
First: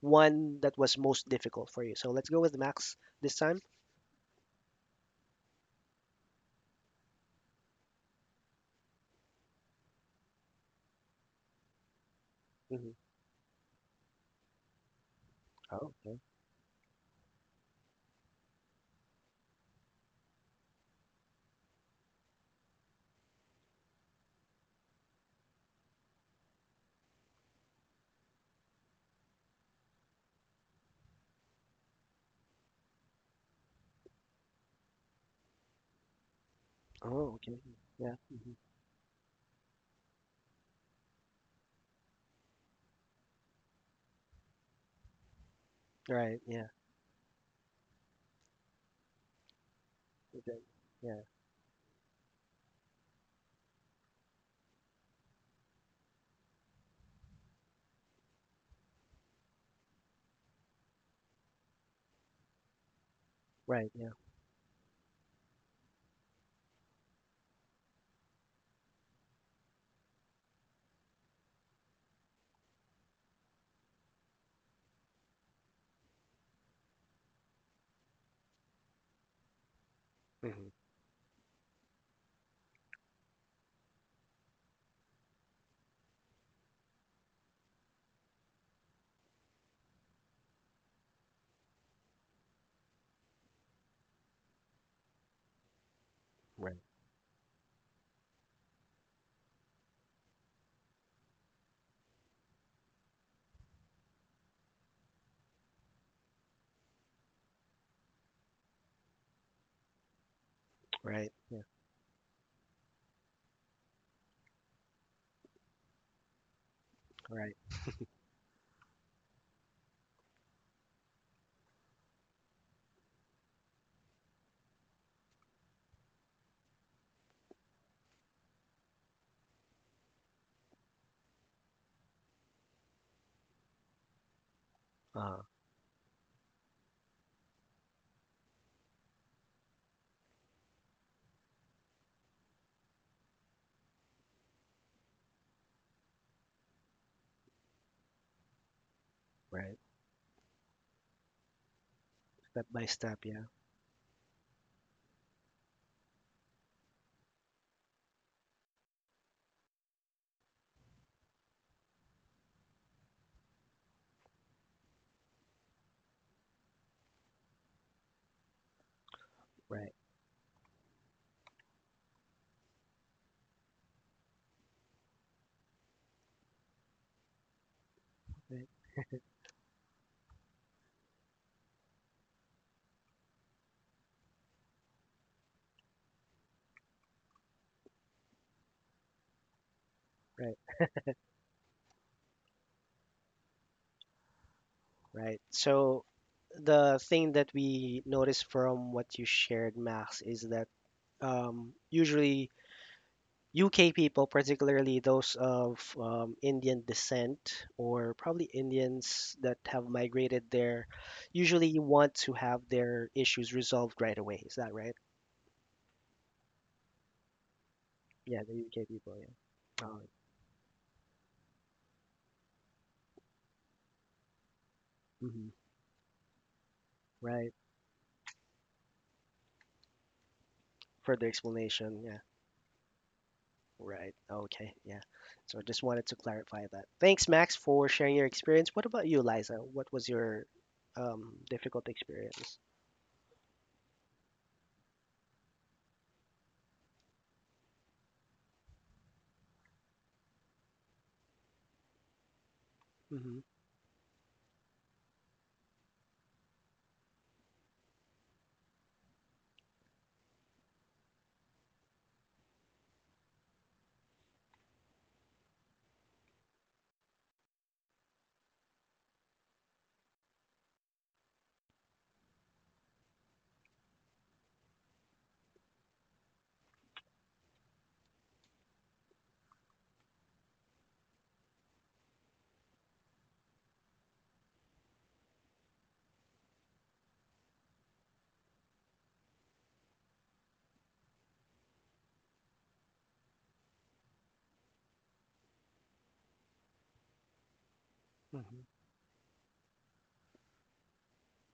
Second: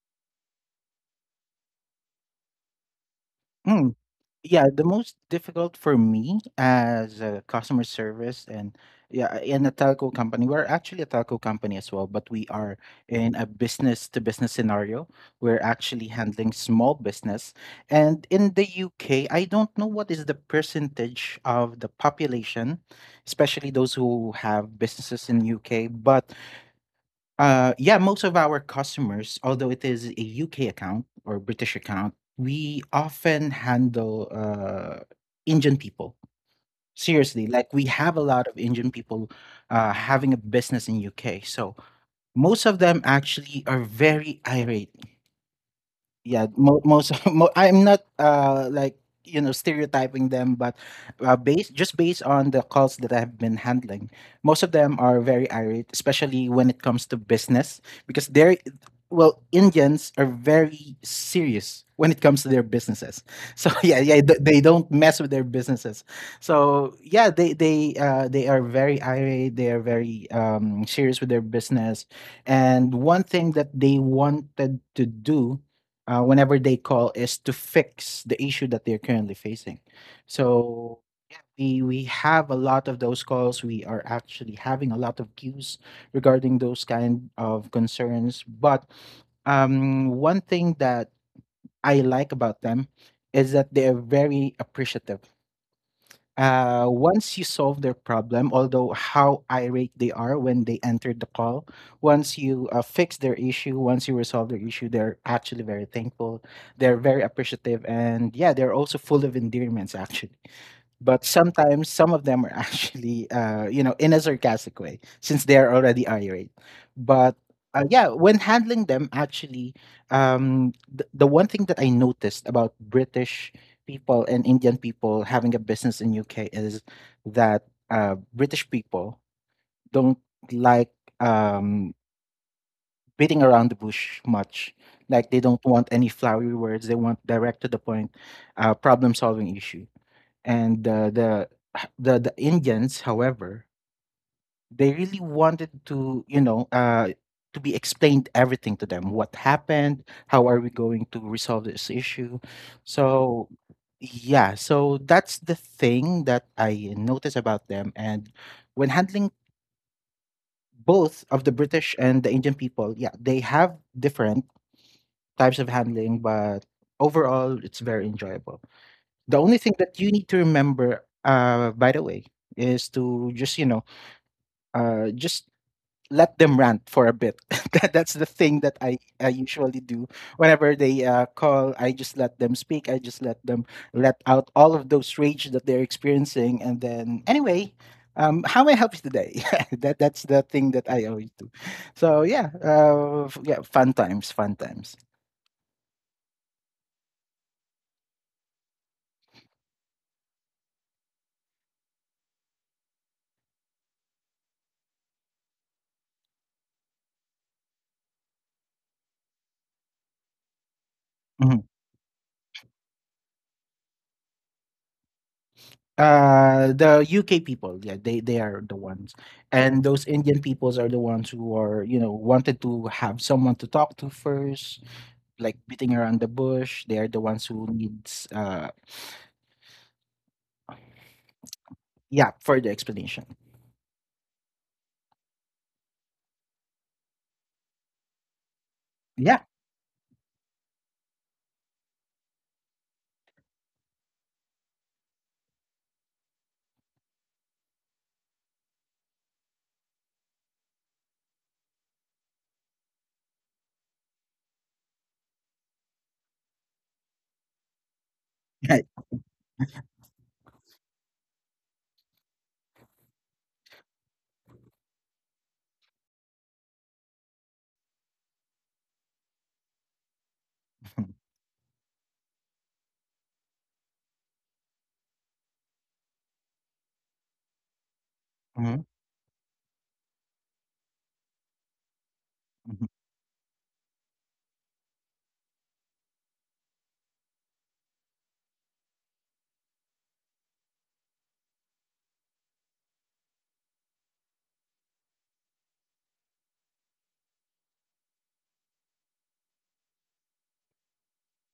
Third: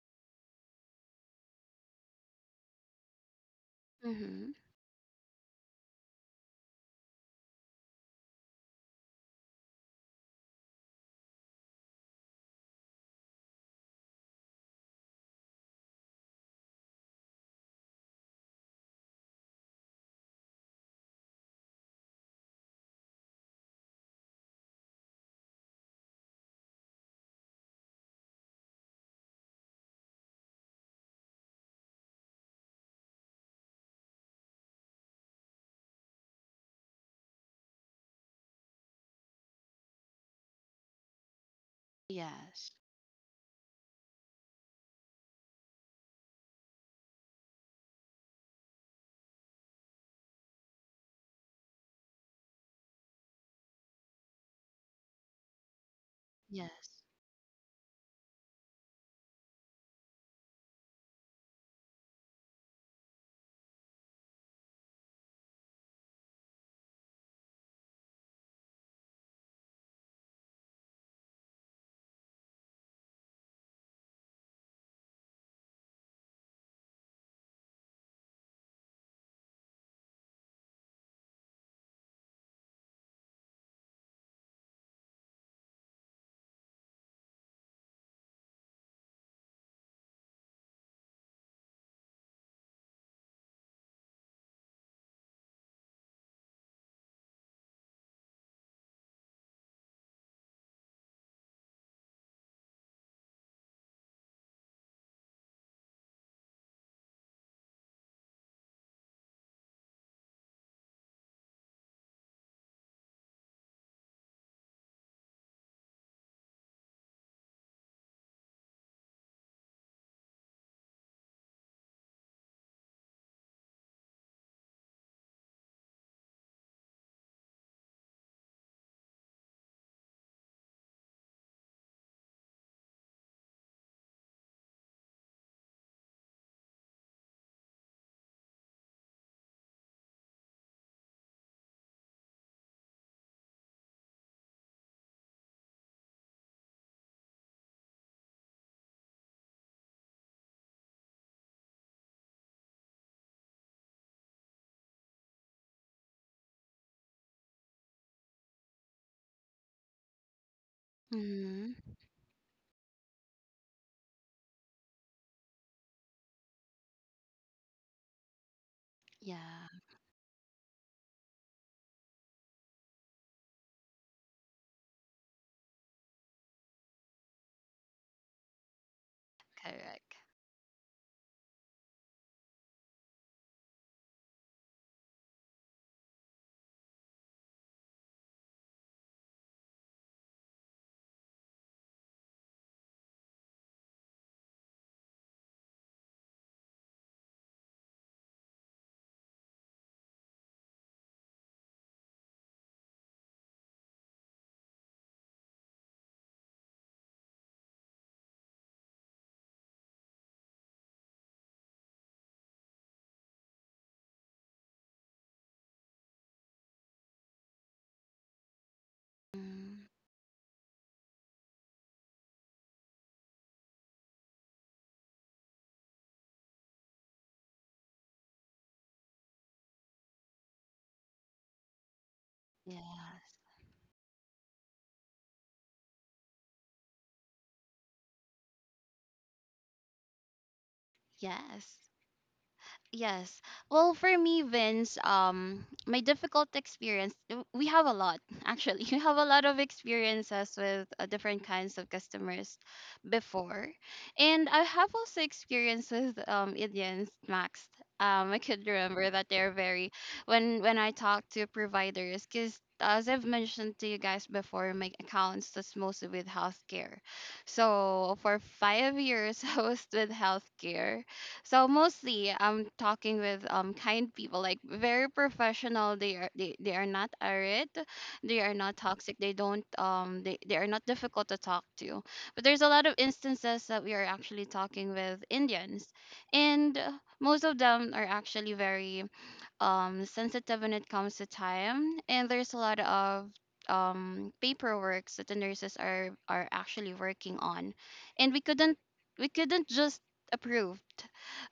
A: one that was most difficult for you? So let's go with Max this time.
C: Hmm.
B: Mm-hmm.
C: Yeah, the most difficult for me as a customer service and yeah, in a telco company, we're actually a telco company as well, but we are
A: Hmm
C: in a business to business scenario. We're
A: Oh,
C: actually
A: okay.
C: handling small business. And in the UK, I don't know what is the percentage of the population, especially those who have businesses in UK, but yeah, most of our customers, although it is a UK account or British account, we often handle Indian people.
A: Oh,
C: Seriously,
A: okay.
C: like we
A: Yeah.
C: have a lot
A: hmm
C: of Indian people having a business in UK. So most
B: Yes.
C: of them actually are very irate.
A: Right.
C: yeah
A: Yeah.
C: mo- most I'm not like stereotyping them,
A: Okay.
C: but
A: Yeah.
C: based, just based on the calls that I've been handling, most of them are very irate, especially when it
B: Yes.
C: comes to business, because they're well, Indians are very serious when it comes to their businesses. So
A: Right. Yeah.
C: they don't mess with their businesses. So yeah, they are very irate. They are very serious with their business, and one thing that they wanted to do whenever they call is to fix the issue that they're currently facing.
A: hmm
C: So yeah, we have a lot of those calls. We are actually having a lot of queues regarding those kind of concerns. But one thing that I like about them is that they're very appreciative
A: Right.
C: once you solve their problem, although how irate they are when they entered the call, once you fix their issue, once you resolve their issue, they're actually very thankful. They're very appreciative. And yeah, they're also full of endearments, actually. But
A: Right.
C: sometimes some of them are actually, in a sarcastic way, since they are already irate. But
A: Right.
C: yeah, when handling them, actually, the one thing that I noticed about British people and Indian people having a business in UK is that British people don't like um, beating around the bush much. Like
A: Uh,
C: they don't want any flowery words. They want direct to the point, problem solving issue, and the Indians, however, they really wanted to to be explained everything to them. What
A: right.
C: happened? How are we going to resolve this issue?
A: Step by step, yeah.
C: So yeah, so that's the thing that I notice about them. And when handling both of the
B: Mm-hmm.
C: British and the Indian people, yeah, they have different types of handling, but overall, it's very enjoyable. The
B: Yeah.
C: only thing
A: Right.
C: that you need to remember, by the way, is to just uh, just let them rant for a bit. That's the thing
A: Right.
C: that I usually do
B: Correct.
C: whenever they call. I just let them speak. I just let them let out all of those rage that they're experiencing, and then anyway. How may I help you today? That's the
A: Right.
C: thing that I always do. So yeah, yeah, fun times, fun times.
A: Right. So the thing that we noticed from what you shared, Max, is that usually UK people, particularly those of Indian descent or probably Indians that have migrated there,
C: Mhm.
A: usually want to have their issues resolved right away. Is that right?
C: The UK people, yeah, they
A: Yeah, the
C: are the
A: UK
C: ones,
A: people,
B: Mm-hmm.
C: and
A: yeah.
C: those Indian peoples are the ones who are wanted to have someone to talk to first,
A: Mhm.
C: like beating around the bush. They are the ones
A: Right.
C: who needs,
A: Further explanation, yeah.
C: yeah, further explanation.
A: Right. Okay. Yeah. So I just wanted to clarify that. Thanks, Max, for sharing your experience. What about you,
C: Yeah,
A: Liza? What was your
B: Yes.
A: difficult experience?
B: Yes. Well, for me, Vince, my difficult experience, we have a lot, actually. We have a lot of experiences with different kinds of customers
A: Mm-hmm.
B: before. And I have also experienced with Indians, Max. I could
C: right.
B: remember that they're very, when I talk to providers, because as I've mentioned to you guys before, my accounts that's mostly with healthcare. So for 5 years, I was with healthcare.
C: Mm-hmm.
B: So mostly I'm talking with kind people, like very professional. They are not arid, they are not
C: Mm-hmm.
B: toxic, they don't they are not difficult to talk to. But there's a
C: Mm-hmm.
B: lot of instances that we are actually talking with Indians, and most of them are actually very sensitive when it comes to time. And there's a lot of paperwork that the nurses are actually working on, and
A: Mm-hmm.
B: we couldn't just approved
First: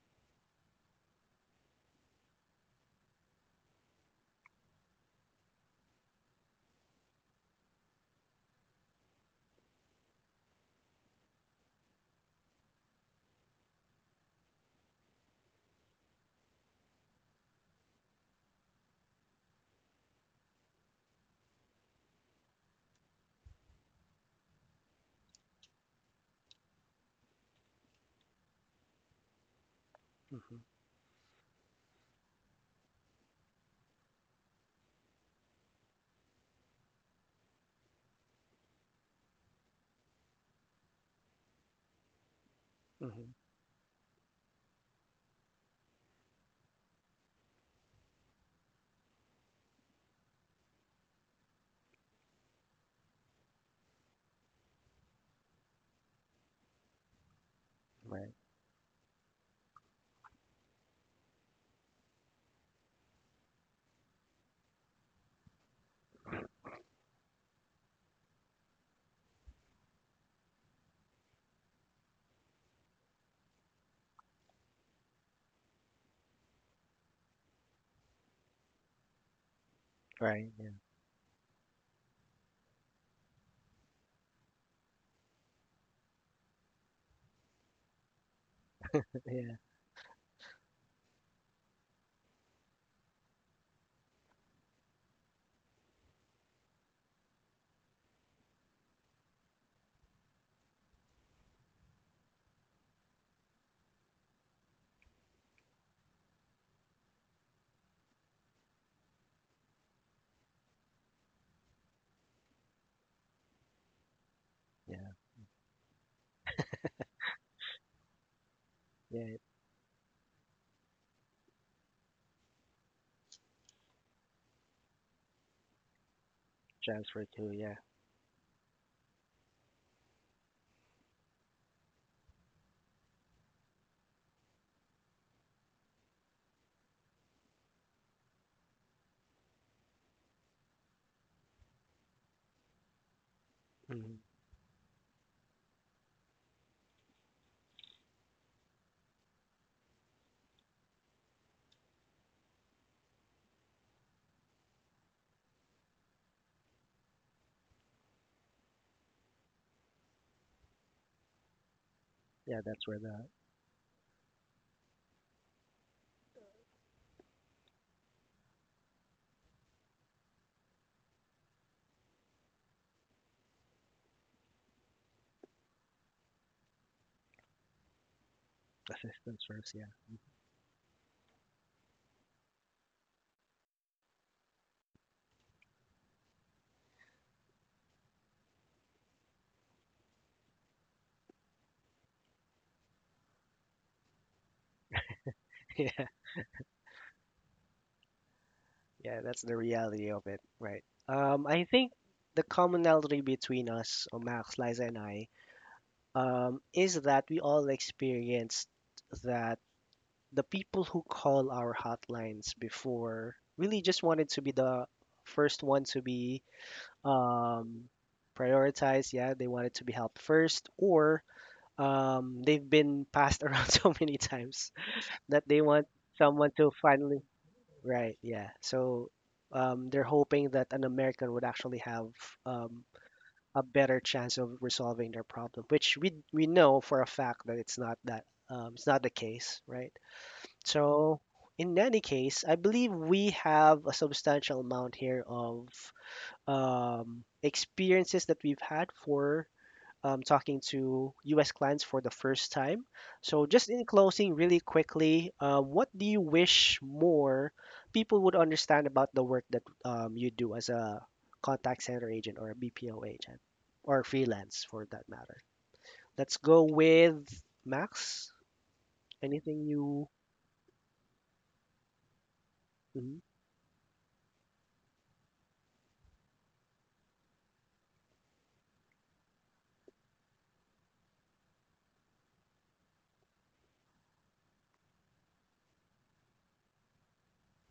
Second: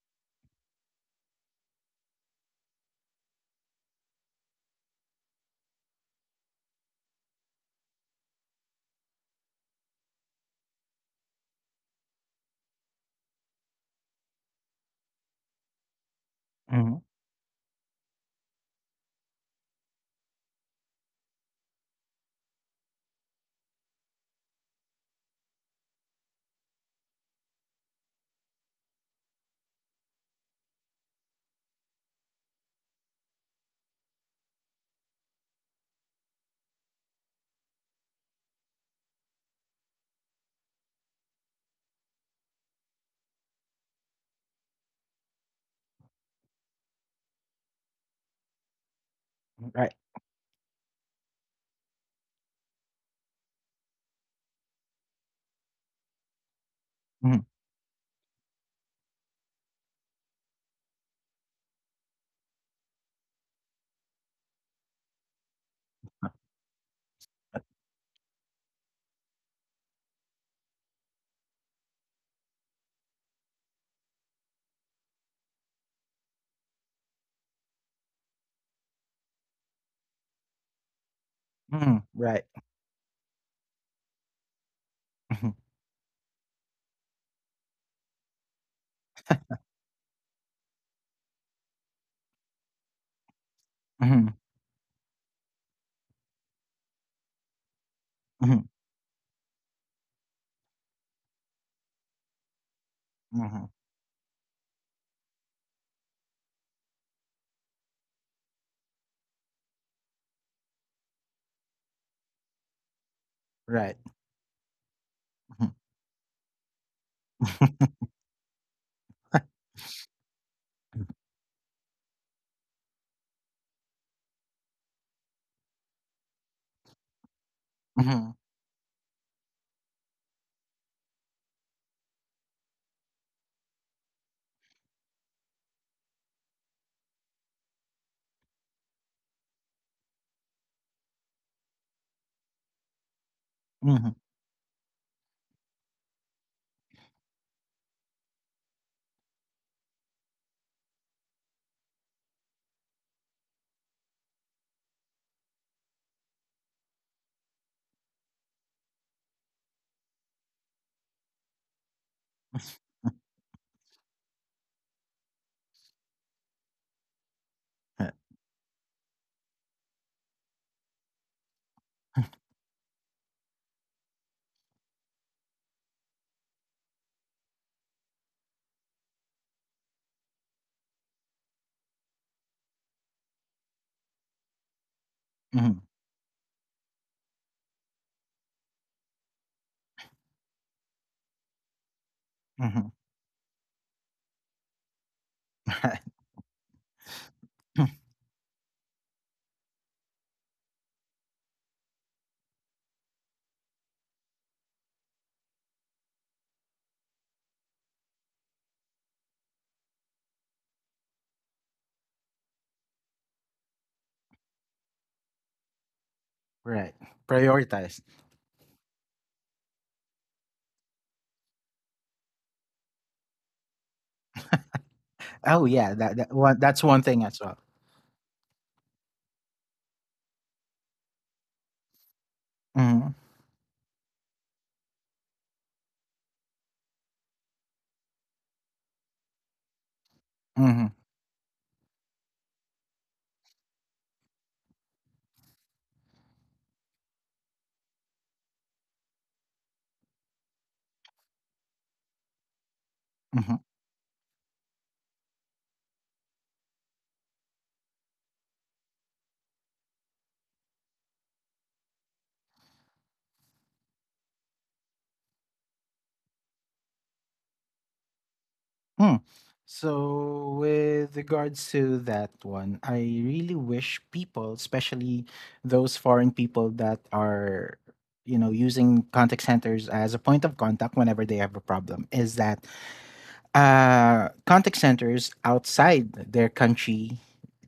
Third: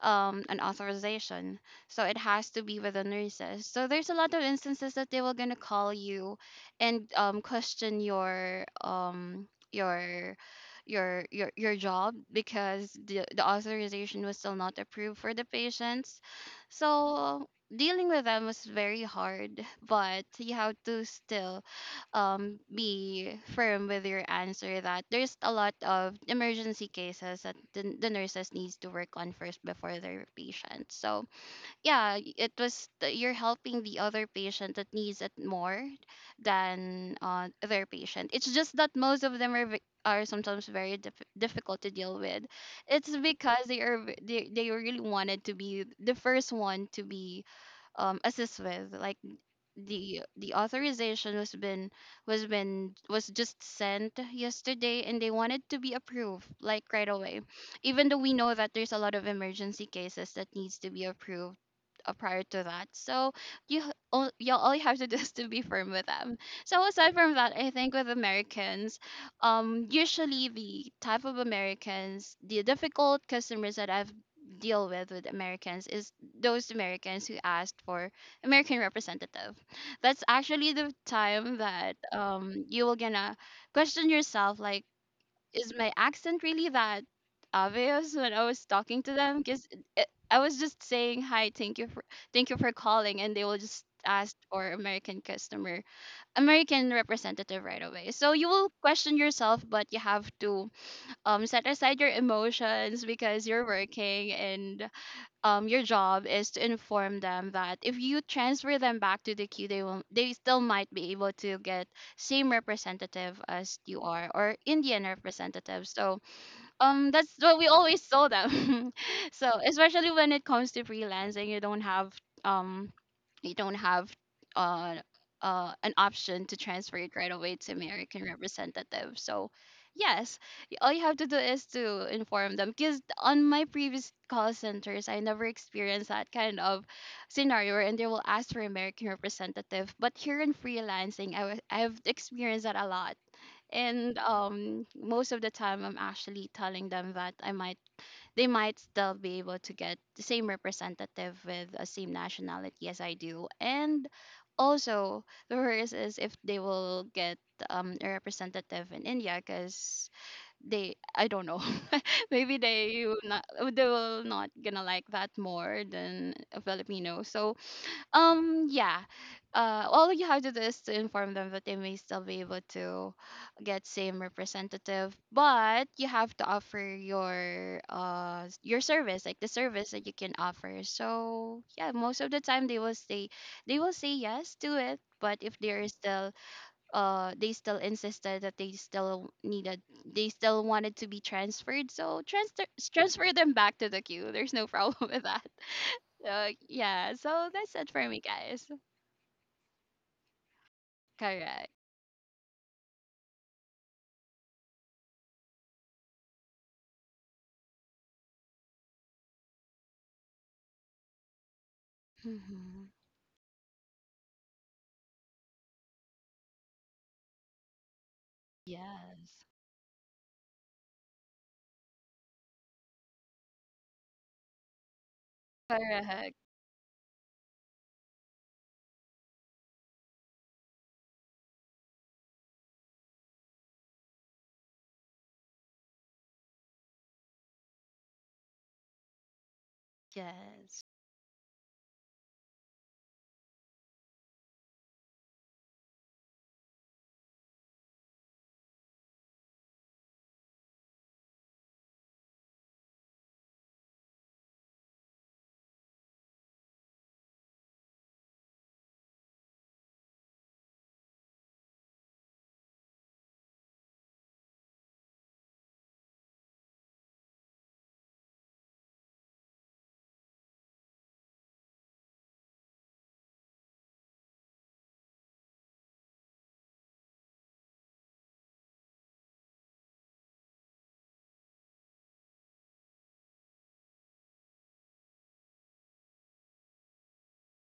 B: an authorization, so it has to be with the nurses. So there's a lot of instances that they were gonna call you, and question your job, because the authorization was still not approved for the patients.
C: Mm-hmm.
B: So dealing with them was very hard, but you have to still be firm with your answer, that there's a lot of emergency cases that the nurses needs to work on first before their
A: Mm-hmm.
B: patients. So yeah, you're helping the other patient that needs it more than, their patient. It's just that most of them are sometimes very difficult to deal with. It's
A: Mm-hmm.
B: because they really wanted to be the first one to be assist with, like,
C: Right.
B: the authorization was just sent yesterday, and they wanted to be approved like right away,
C: Mm-hmm.
B: even though we
A: Right.
B: know that there's a lot of emergency cases that needs to be approved, prior to that. So you h- all you have to do is to be firm with them. So aside from that, I think with Americans, usually the type of Americans, the difficult customers that I've deal with Americans is those Americans who asked for American representative. That's
A: Right. Yeah.
B: actually the time that
C: Mm-hmm. Right.
B: you will gonna question yourself, like
C: Mm-hmm.
B: is my accent really that obvious when I was talking to them?
A: Yeah.
B: Because I was just saying hi, thank you for calling, and they will just
C: Mm-hmm.
B: ask for American customer, American representative right away. So you will
C: Mm-hmm.
B: question yourself, but you have to set aside your emotions, because you're
C: Mm-hmm.
B: working, and your job is to inform them that if you transfer them back to the queue, they still might be able to get same representative as
C: Right.
B: you are, or Indian
A: Yeah.
C: Mhm.
B: representative. So that's what we always saw them
A: Yeah. It
B: so especially when it comes to freelancing um you don't have uh an option to transfer
A: jives
B: it right
A: for.
B: away to
A: Yeah.
B: American
C: Mhm.
B: representative. So yes, all you have to do is to inform them, because on my previous call centers I never experienced that kind of scenario, and they will ask for American representative. But here in freelancing, I was I w- I've experienced that a lot.
A: Mm-hmm.
B: And
C: Mhm.
B: most of the time I'm actually telling them that I might they might still be able to get the same representative with the same nationality as I do. And also, the worst is if they will get a representative in India, because they, I don't know, maybe
A: Yeah. That's where the
B: they will not gonna like that more than a Filipino. So
C: Right.
B: yeah. All you have to do is to inform them that they may still be able to get same representative, but you have to offer your your service, like
A: assistance
B: the
A: first.
B: service that you can offer. So yeah, most of the time they will say yes to it. But if
C: Mhm.
B: they're still they still insisted that they still wanted to be transferred, so
C: Mhm.
B: transfer them back to the queue. There's no problem with that.
A: Yeah.
C: Right.
A: Yeah.
B: Yeah, so that's
C: Mm.
B: it for me, guys.
A: Yeah. That's the reality of it. Right. I
B: Correct.
A: think the commonality between us, Max, Liza, and I, is that we all experienced that the people who call our hotlines
B: Hmm.
A: before really just wanted to be the first one to be
C: Right.
A: um,
C: Prioritize.
A: prioritized. Yeah,
B: Yes.
A: they wanted to be helped first, or they've been passed around so many times that they
C: Oh,
A: want
C: yeah,
B: Correct.
A: someone to
C: that's one
A: finally.
C: thing I saw.
A: Right, yeah. So they're hoping that an American would actually have um,
C: Mhm.
A: a better chance of resolving their problem, which we know for a fact that it's not that, it's not the case, right?
B: Yes.
C: Mhm.
A: So, in any case, I believe we have a substantial amount here of experiences that we've had for talking to US clients for the first time. So,
C: Mhm.
A: just in closing, really quickly, what do you wish more people would understand about the work that you do as a contact center agent or a BPO agent or freelance for that matter? Let's go with Max.
C: Hmm.
A: Anything you.
C: So with regards to that one, I
A: Mhm,
C: really wish people, especially those foreign people that are using contact centers as a point of contact whenever they have a problem, is that contact centers outside their country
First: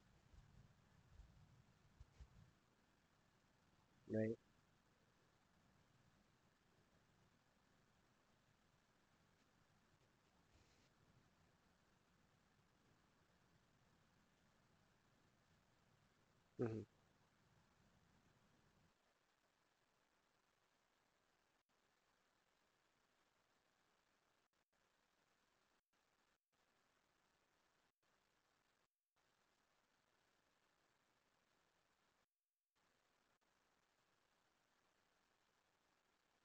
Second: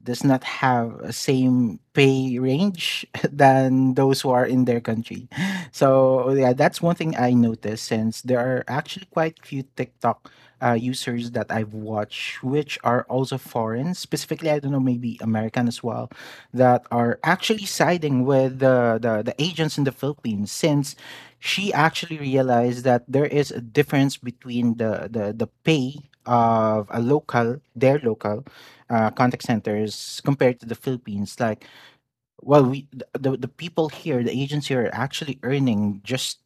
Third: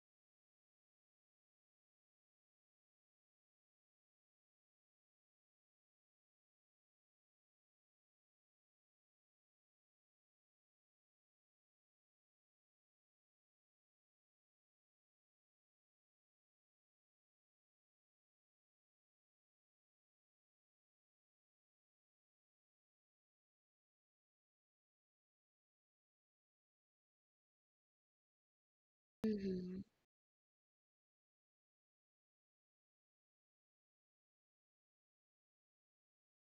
C: does not have a same pay range than those who
A: right.
C: are in their country. So yeah, that's one thing I noticed since there are actually quite few TikTok users that I've watched, which are also foreign, specifically I don't know maybe American as well, that
A: Mhm,
C: are actually siding with the agents in the Philippines since she actually realized that there is a difference between the pay of a local their local contact
B: Hmm.
C: centers compared to the Philippines. Like, well, we th- the people here, the agents here, are actually earning just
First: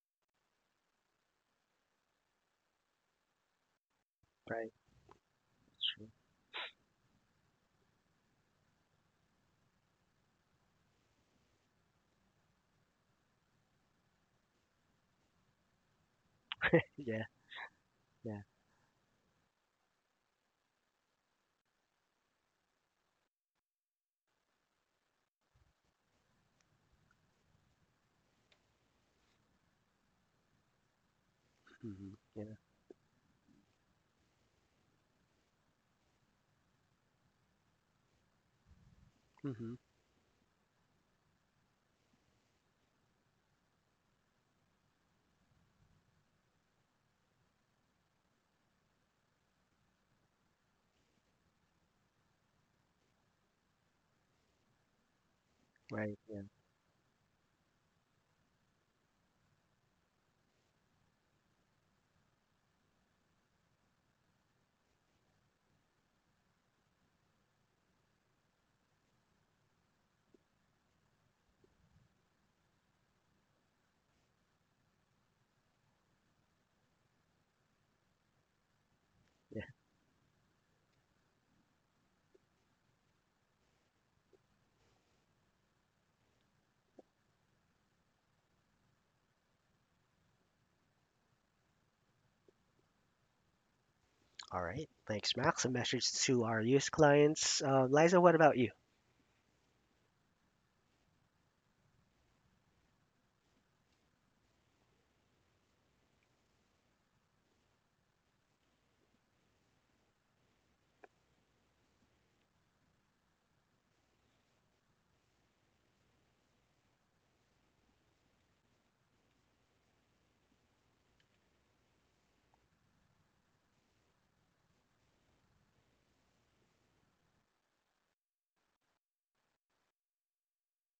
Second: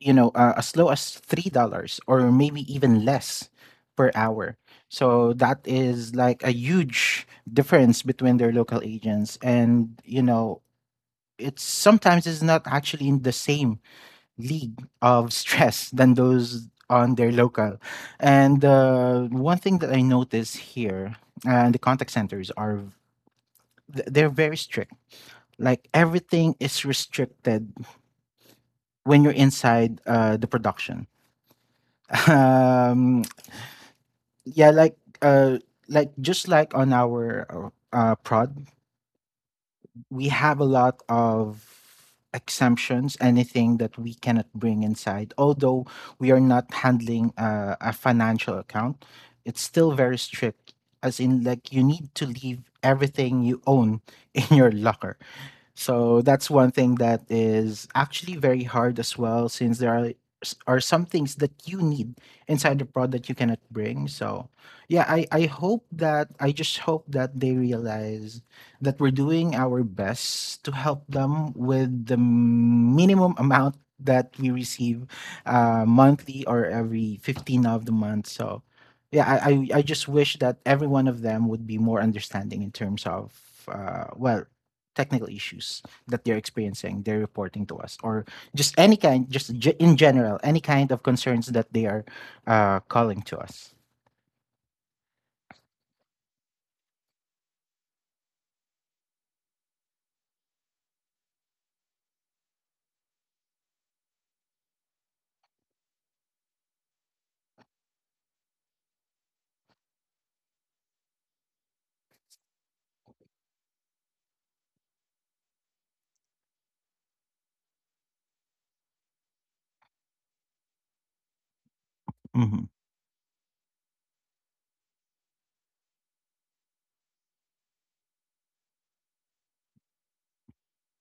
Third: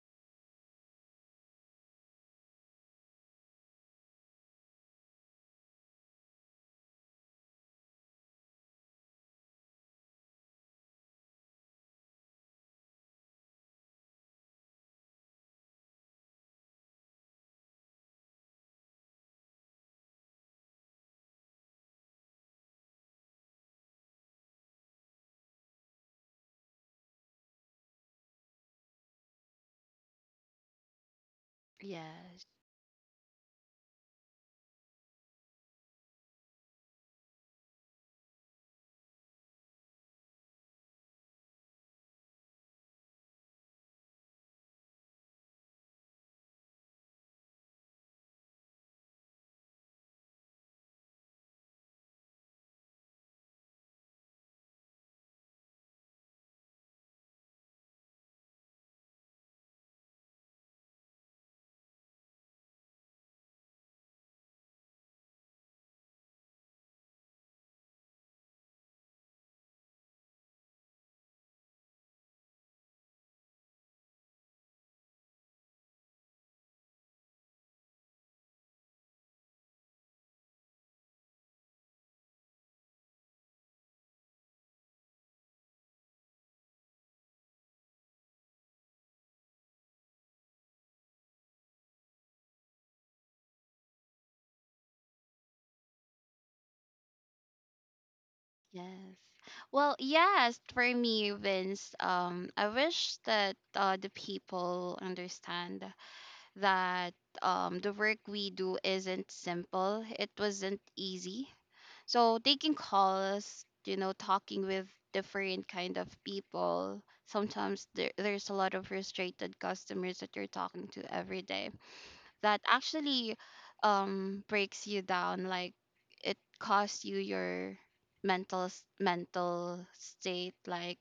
C: as low as $3 or maybe even less per hour.
A: right.
C: So that is like a huge difference between their local agents, and you know it's sometimes it's not actually in the same league of stress than those on
A: Yeah,
C: their local.
A: yeah,
C: And one thing that I notice here, the contact centers are they're very strict. Like everything is restricted when you're inside the production.
A: hmm,
B: Yes.
A: yeah,
C: Um, yeah, uh, like just like on our prod.
A: hmm,
C: We have a lot of exemptions, anything that we cannot bring inside. Although we are not handling a financial account, it's still very strict, as in, like, you need to leave everything you own in your locker.
A: right,
C: So
A: yeah,
C: that's one thing that is actually very hard as well, since there are are some things that you need inside the product you cannot bring. So yeah, I hope that I just hope that they realize that we're doing our best to help them with the minimum amount that we receive monthly or every 15 of the month. So yeah, I, I
A: yeah.
C: I just wish that every one of them would be more understanding in terms of well, technical issues that they're experiencing, they're reporting to us, or just any kind, just in general, any kind of concerns that they are calling to us.
A: All right, thanks, Max. A message to our youth clients. Liza, what about you?
B: Yes. Well, yes, for me, Vince, I wish that the people understand that the work we do isn't simple. It wasn't easy. So taking calls, you know, talking with different kind of people. Sometimes there's a lot of frustrated customers that you're talking to every day, that
C: Hmm.
B: actually breaks you down, like it costs you your mental state. Like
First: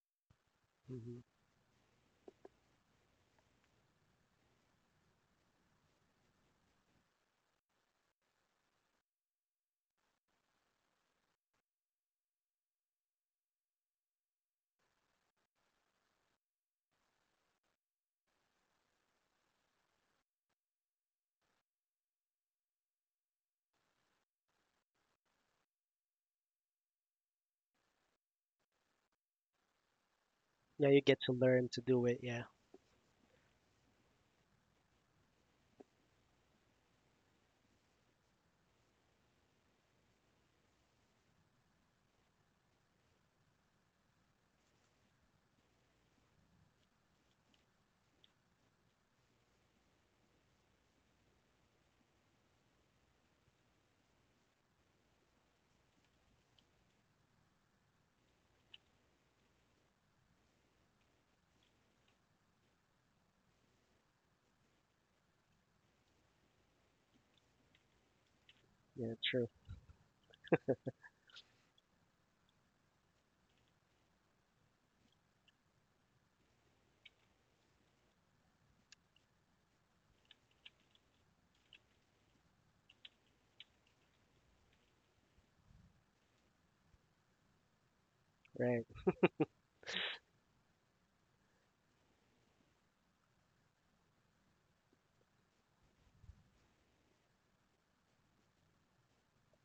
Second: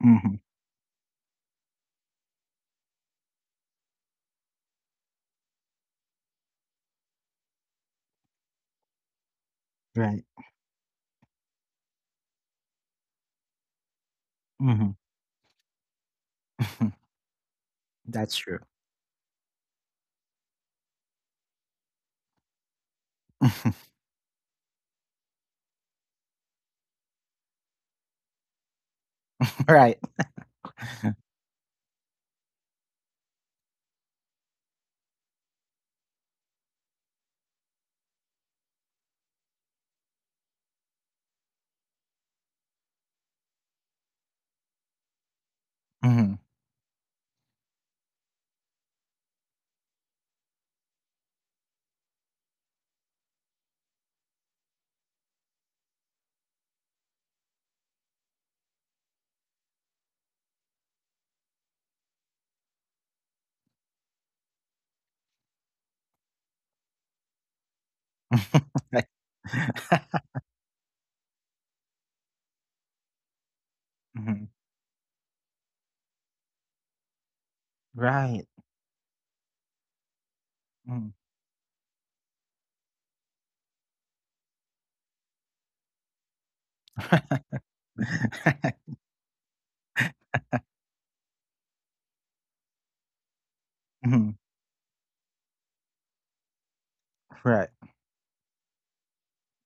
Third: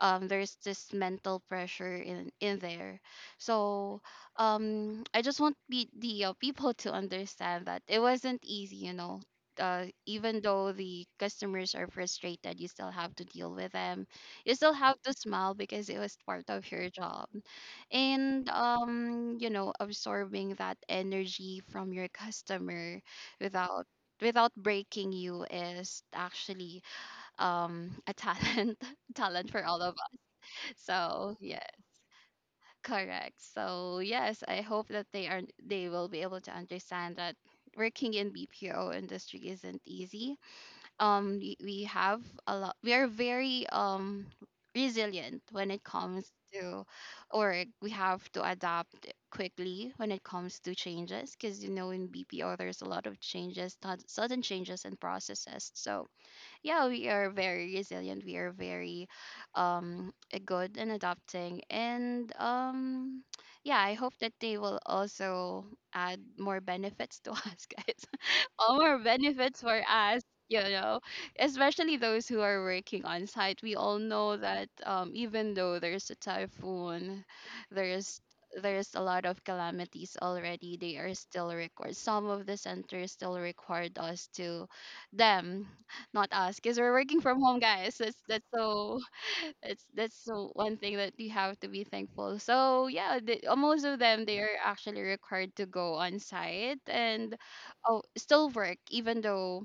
C: Hmm.
B: there's this
A: Hmm.
B: mental pressure in there. So I just want pe- the people to understand that it wasn't easy, you know.
C: Right.
B: Even though the customers are frustrated, you still have to deal with them. You still
C: Hmm.
B: have to smile, because it was part of your job.
C: That's
B: And
C: true.
B: you know, absorbing that energy from your customer without without breaking you is actually a talent, talent for all of
C: Right.
B: us.
A: Yeah, you get to
B: So yeah.
A: learn to do it. Yeah,
B: Correct. So yes, I hope that they will be able to understand that working in BPO industry isn't easy. We have a lot. We are very resilient when it comes
C: Hmm.
B: to, or we have to adapt quickly when it comes to changes, because you know in BPO there's a lot of changes, sudden changes and processes. So yeah, we are very resilient. We are very um good in adopting. And yeah, I hope that they will also add more benefits to us, guys. All more
C: Right.
A: yeah, true,
B: benefits for us. You know, especially those who are working on site. We all know
C: Hmm.
B: that even though there's a typhoon, there's
C: Right.
B: there's a lot of calamities already, they
C: Mm.
B: are still required. Some of the centers still required us to them, not us, because we're working from home, guys. That's
A: right.
B: it's that's so one thing that you have to be thankful. So yeah, the, most of them,
C: Mhm.
B: they are actually required to go on site and
C: Right.
B: oh still work, even though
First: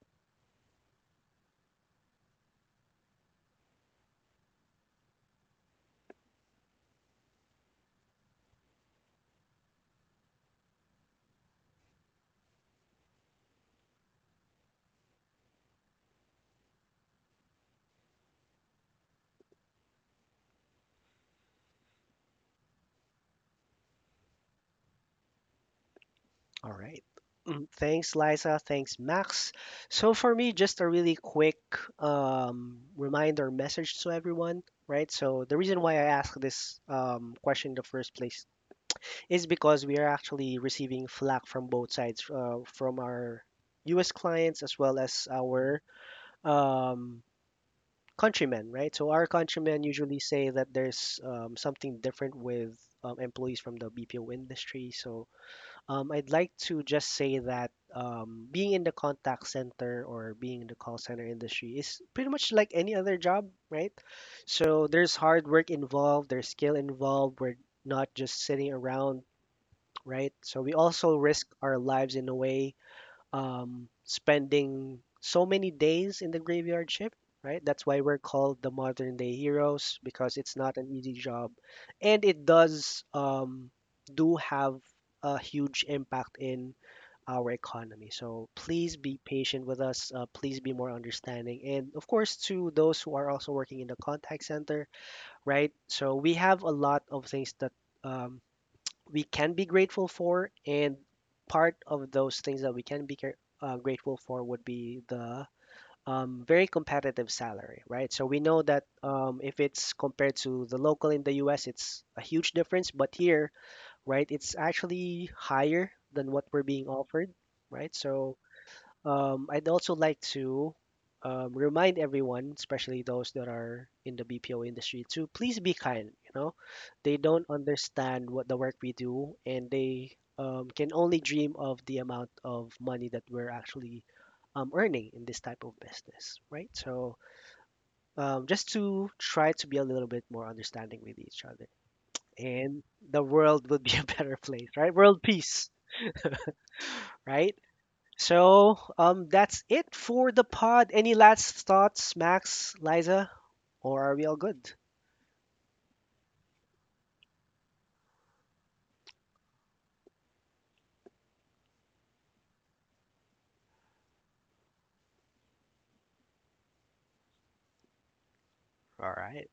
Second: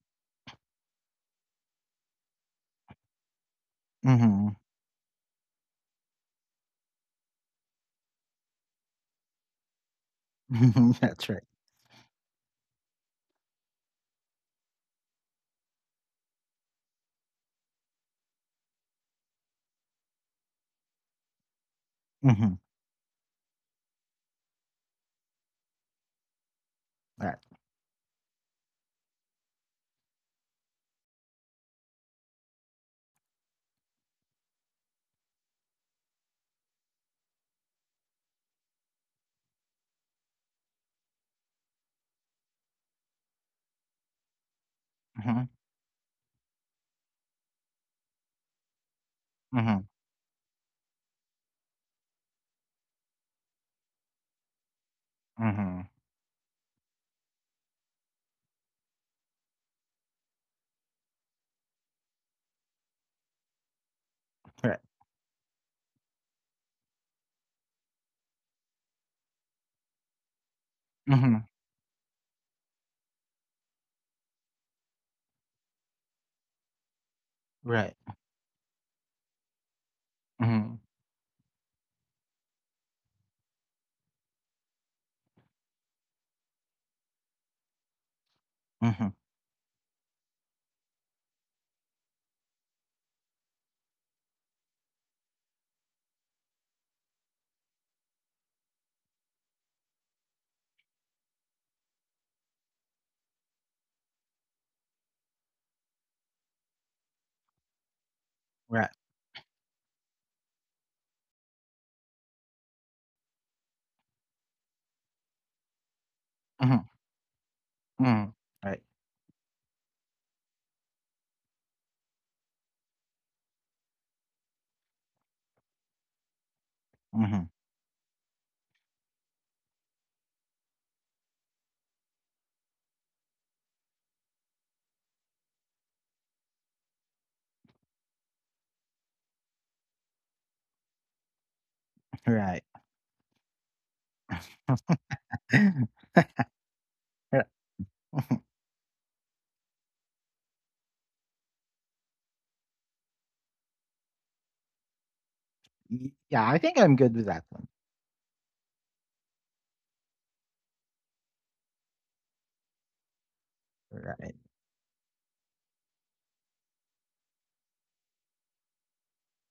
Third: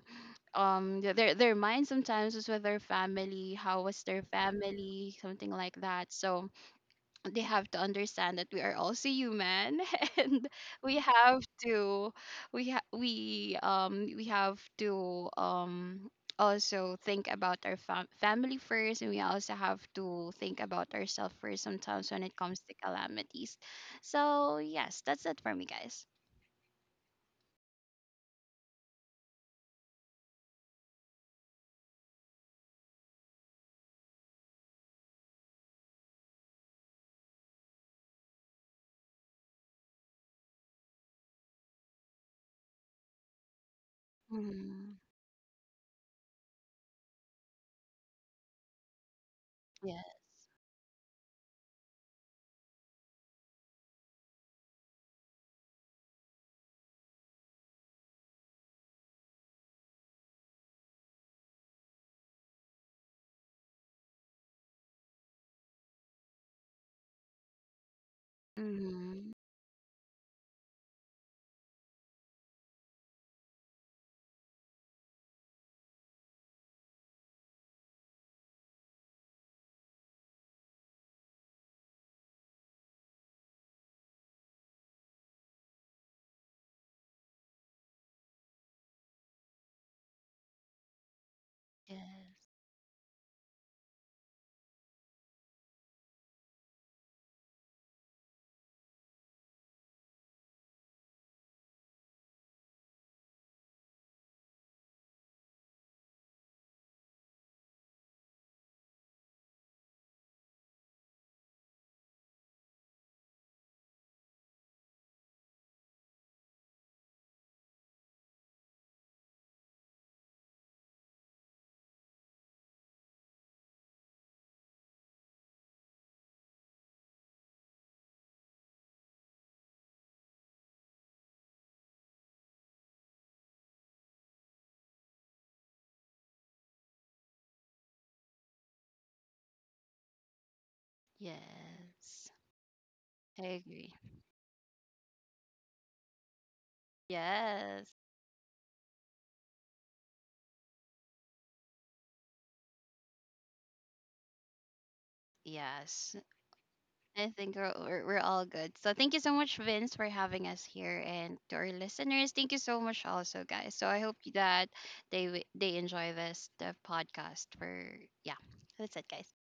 B: their mind sometimes is with their family, how was their
C: Hmm.
B: family, something like that. So they have to understand that we are also human, and we
C: That's
B: have
C: right.
B: to we ha- we have to also think about our family first, and we also have to think about ourselves first sometimes when it
C: Mm-hmm.
B: comes to calamities. So yes, that's it for me, guys.
A: All right.
C: Right.
A: Mm. Thanks, Liza. Thanks, Max. So for me, just a really quick reminder message to everyone, right? So the reason why I asked this question in the first place is because we are actually receiving flack from both sides, from our US clients as
B: Mm-hmm.
A: well as
C: Hmm.
A: our um, countrymen, right? So our
C: Hmm.
A: countrymen
C: Hmm.
B: Yes.
A: usually say that there's, something different with employees from the BPO industry. So I'd like to just say that being in the contact center or being in the call center industry is pretty much like any other job, right?
C: Right.
A: So there's hard work involved, there's skill involved. We're not just sitting around,
B: Mm-hmm.
A: right? So we also
C: Hmm.
A: risk our lives in a way, spending so many days in the graveyard shift, right? That's
C: Right.
A: why we're called the modern day heroes because it's not
C: Hmm.
A: an easy job, and it does, do have a huge impact in our economy. So please
C: Hmm.
A: be patient with us. Please be more understanding, and of course
B: Yes.
A: to those who are also working in the contact center, right? So we have a lot of things that. Um, we can be grateful for. And part of those things that we can be grateful for would be the very competitive salary, right? So we know that
C: Right.
A: if it's compared to the local in the US, it's a huge difference. But here, right, it's actually higher than what we're
C: Mm-hmm.
A: being offered, right?
C: Mm,
A: So
C: right.
A: I'd also like to remind everyone, especially those that are in the BPO industry, to please be kind. You know, they don't
C: Mhm.
A: understand what the work we do, and they, can only dream of the amount of money that we're actually earning in this type of business, right? So just to try to be a little bit more understanding with each other,
B: Yes.
C: Right.
A: and the
B: I
A: world would
B: agree.
A: be a better place, right? World peace, right?
B: Yes.
A: So, that's it for the pod. Any last thoughts, Max, Liza, or are we all good?
B: Yes.
C: Yeah, I think I'm good with
B: I
C: that
B: think
C: one.
B: we're, we're we're all good. So thank you so much, Vince, for having us here, and to our listeners, thank you so much also, guys. So I hope
C: Right.
B: that they enjoy this the podcast. For yeah, that's it,
A: All
B: guys.
A: right.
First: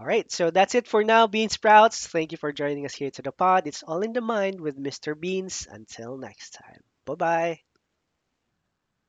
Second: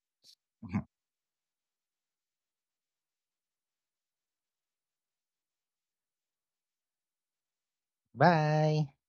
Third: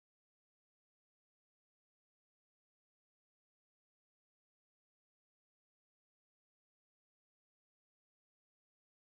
A: All right. So that's
C: Mhm.
A: it for now, Bean Sprouts. Thank you for joining us here to the pod. It's all in the mind with Mr. Beans. Until next time. Bye bye.
C: Bye.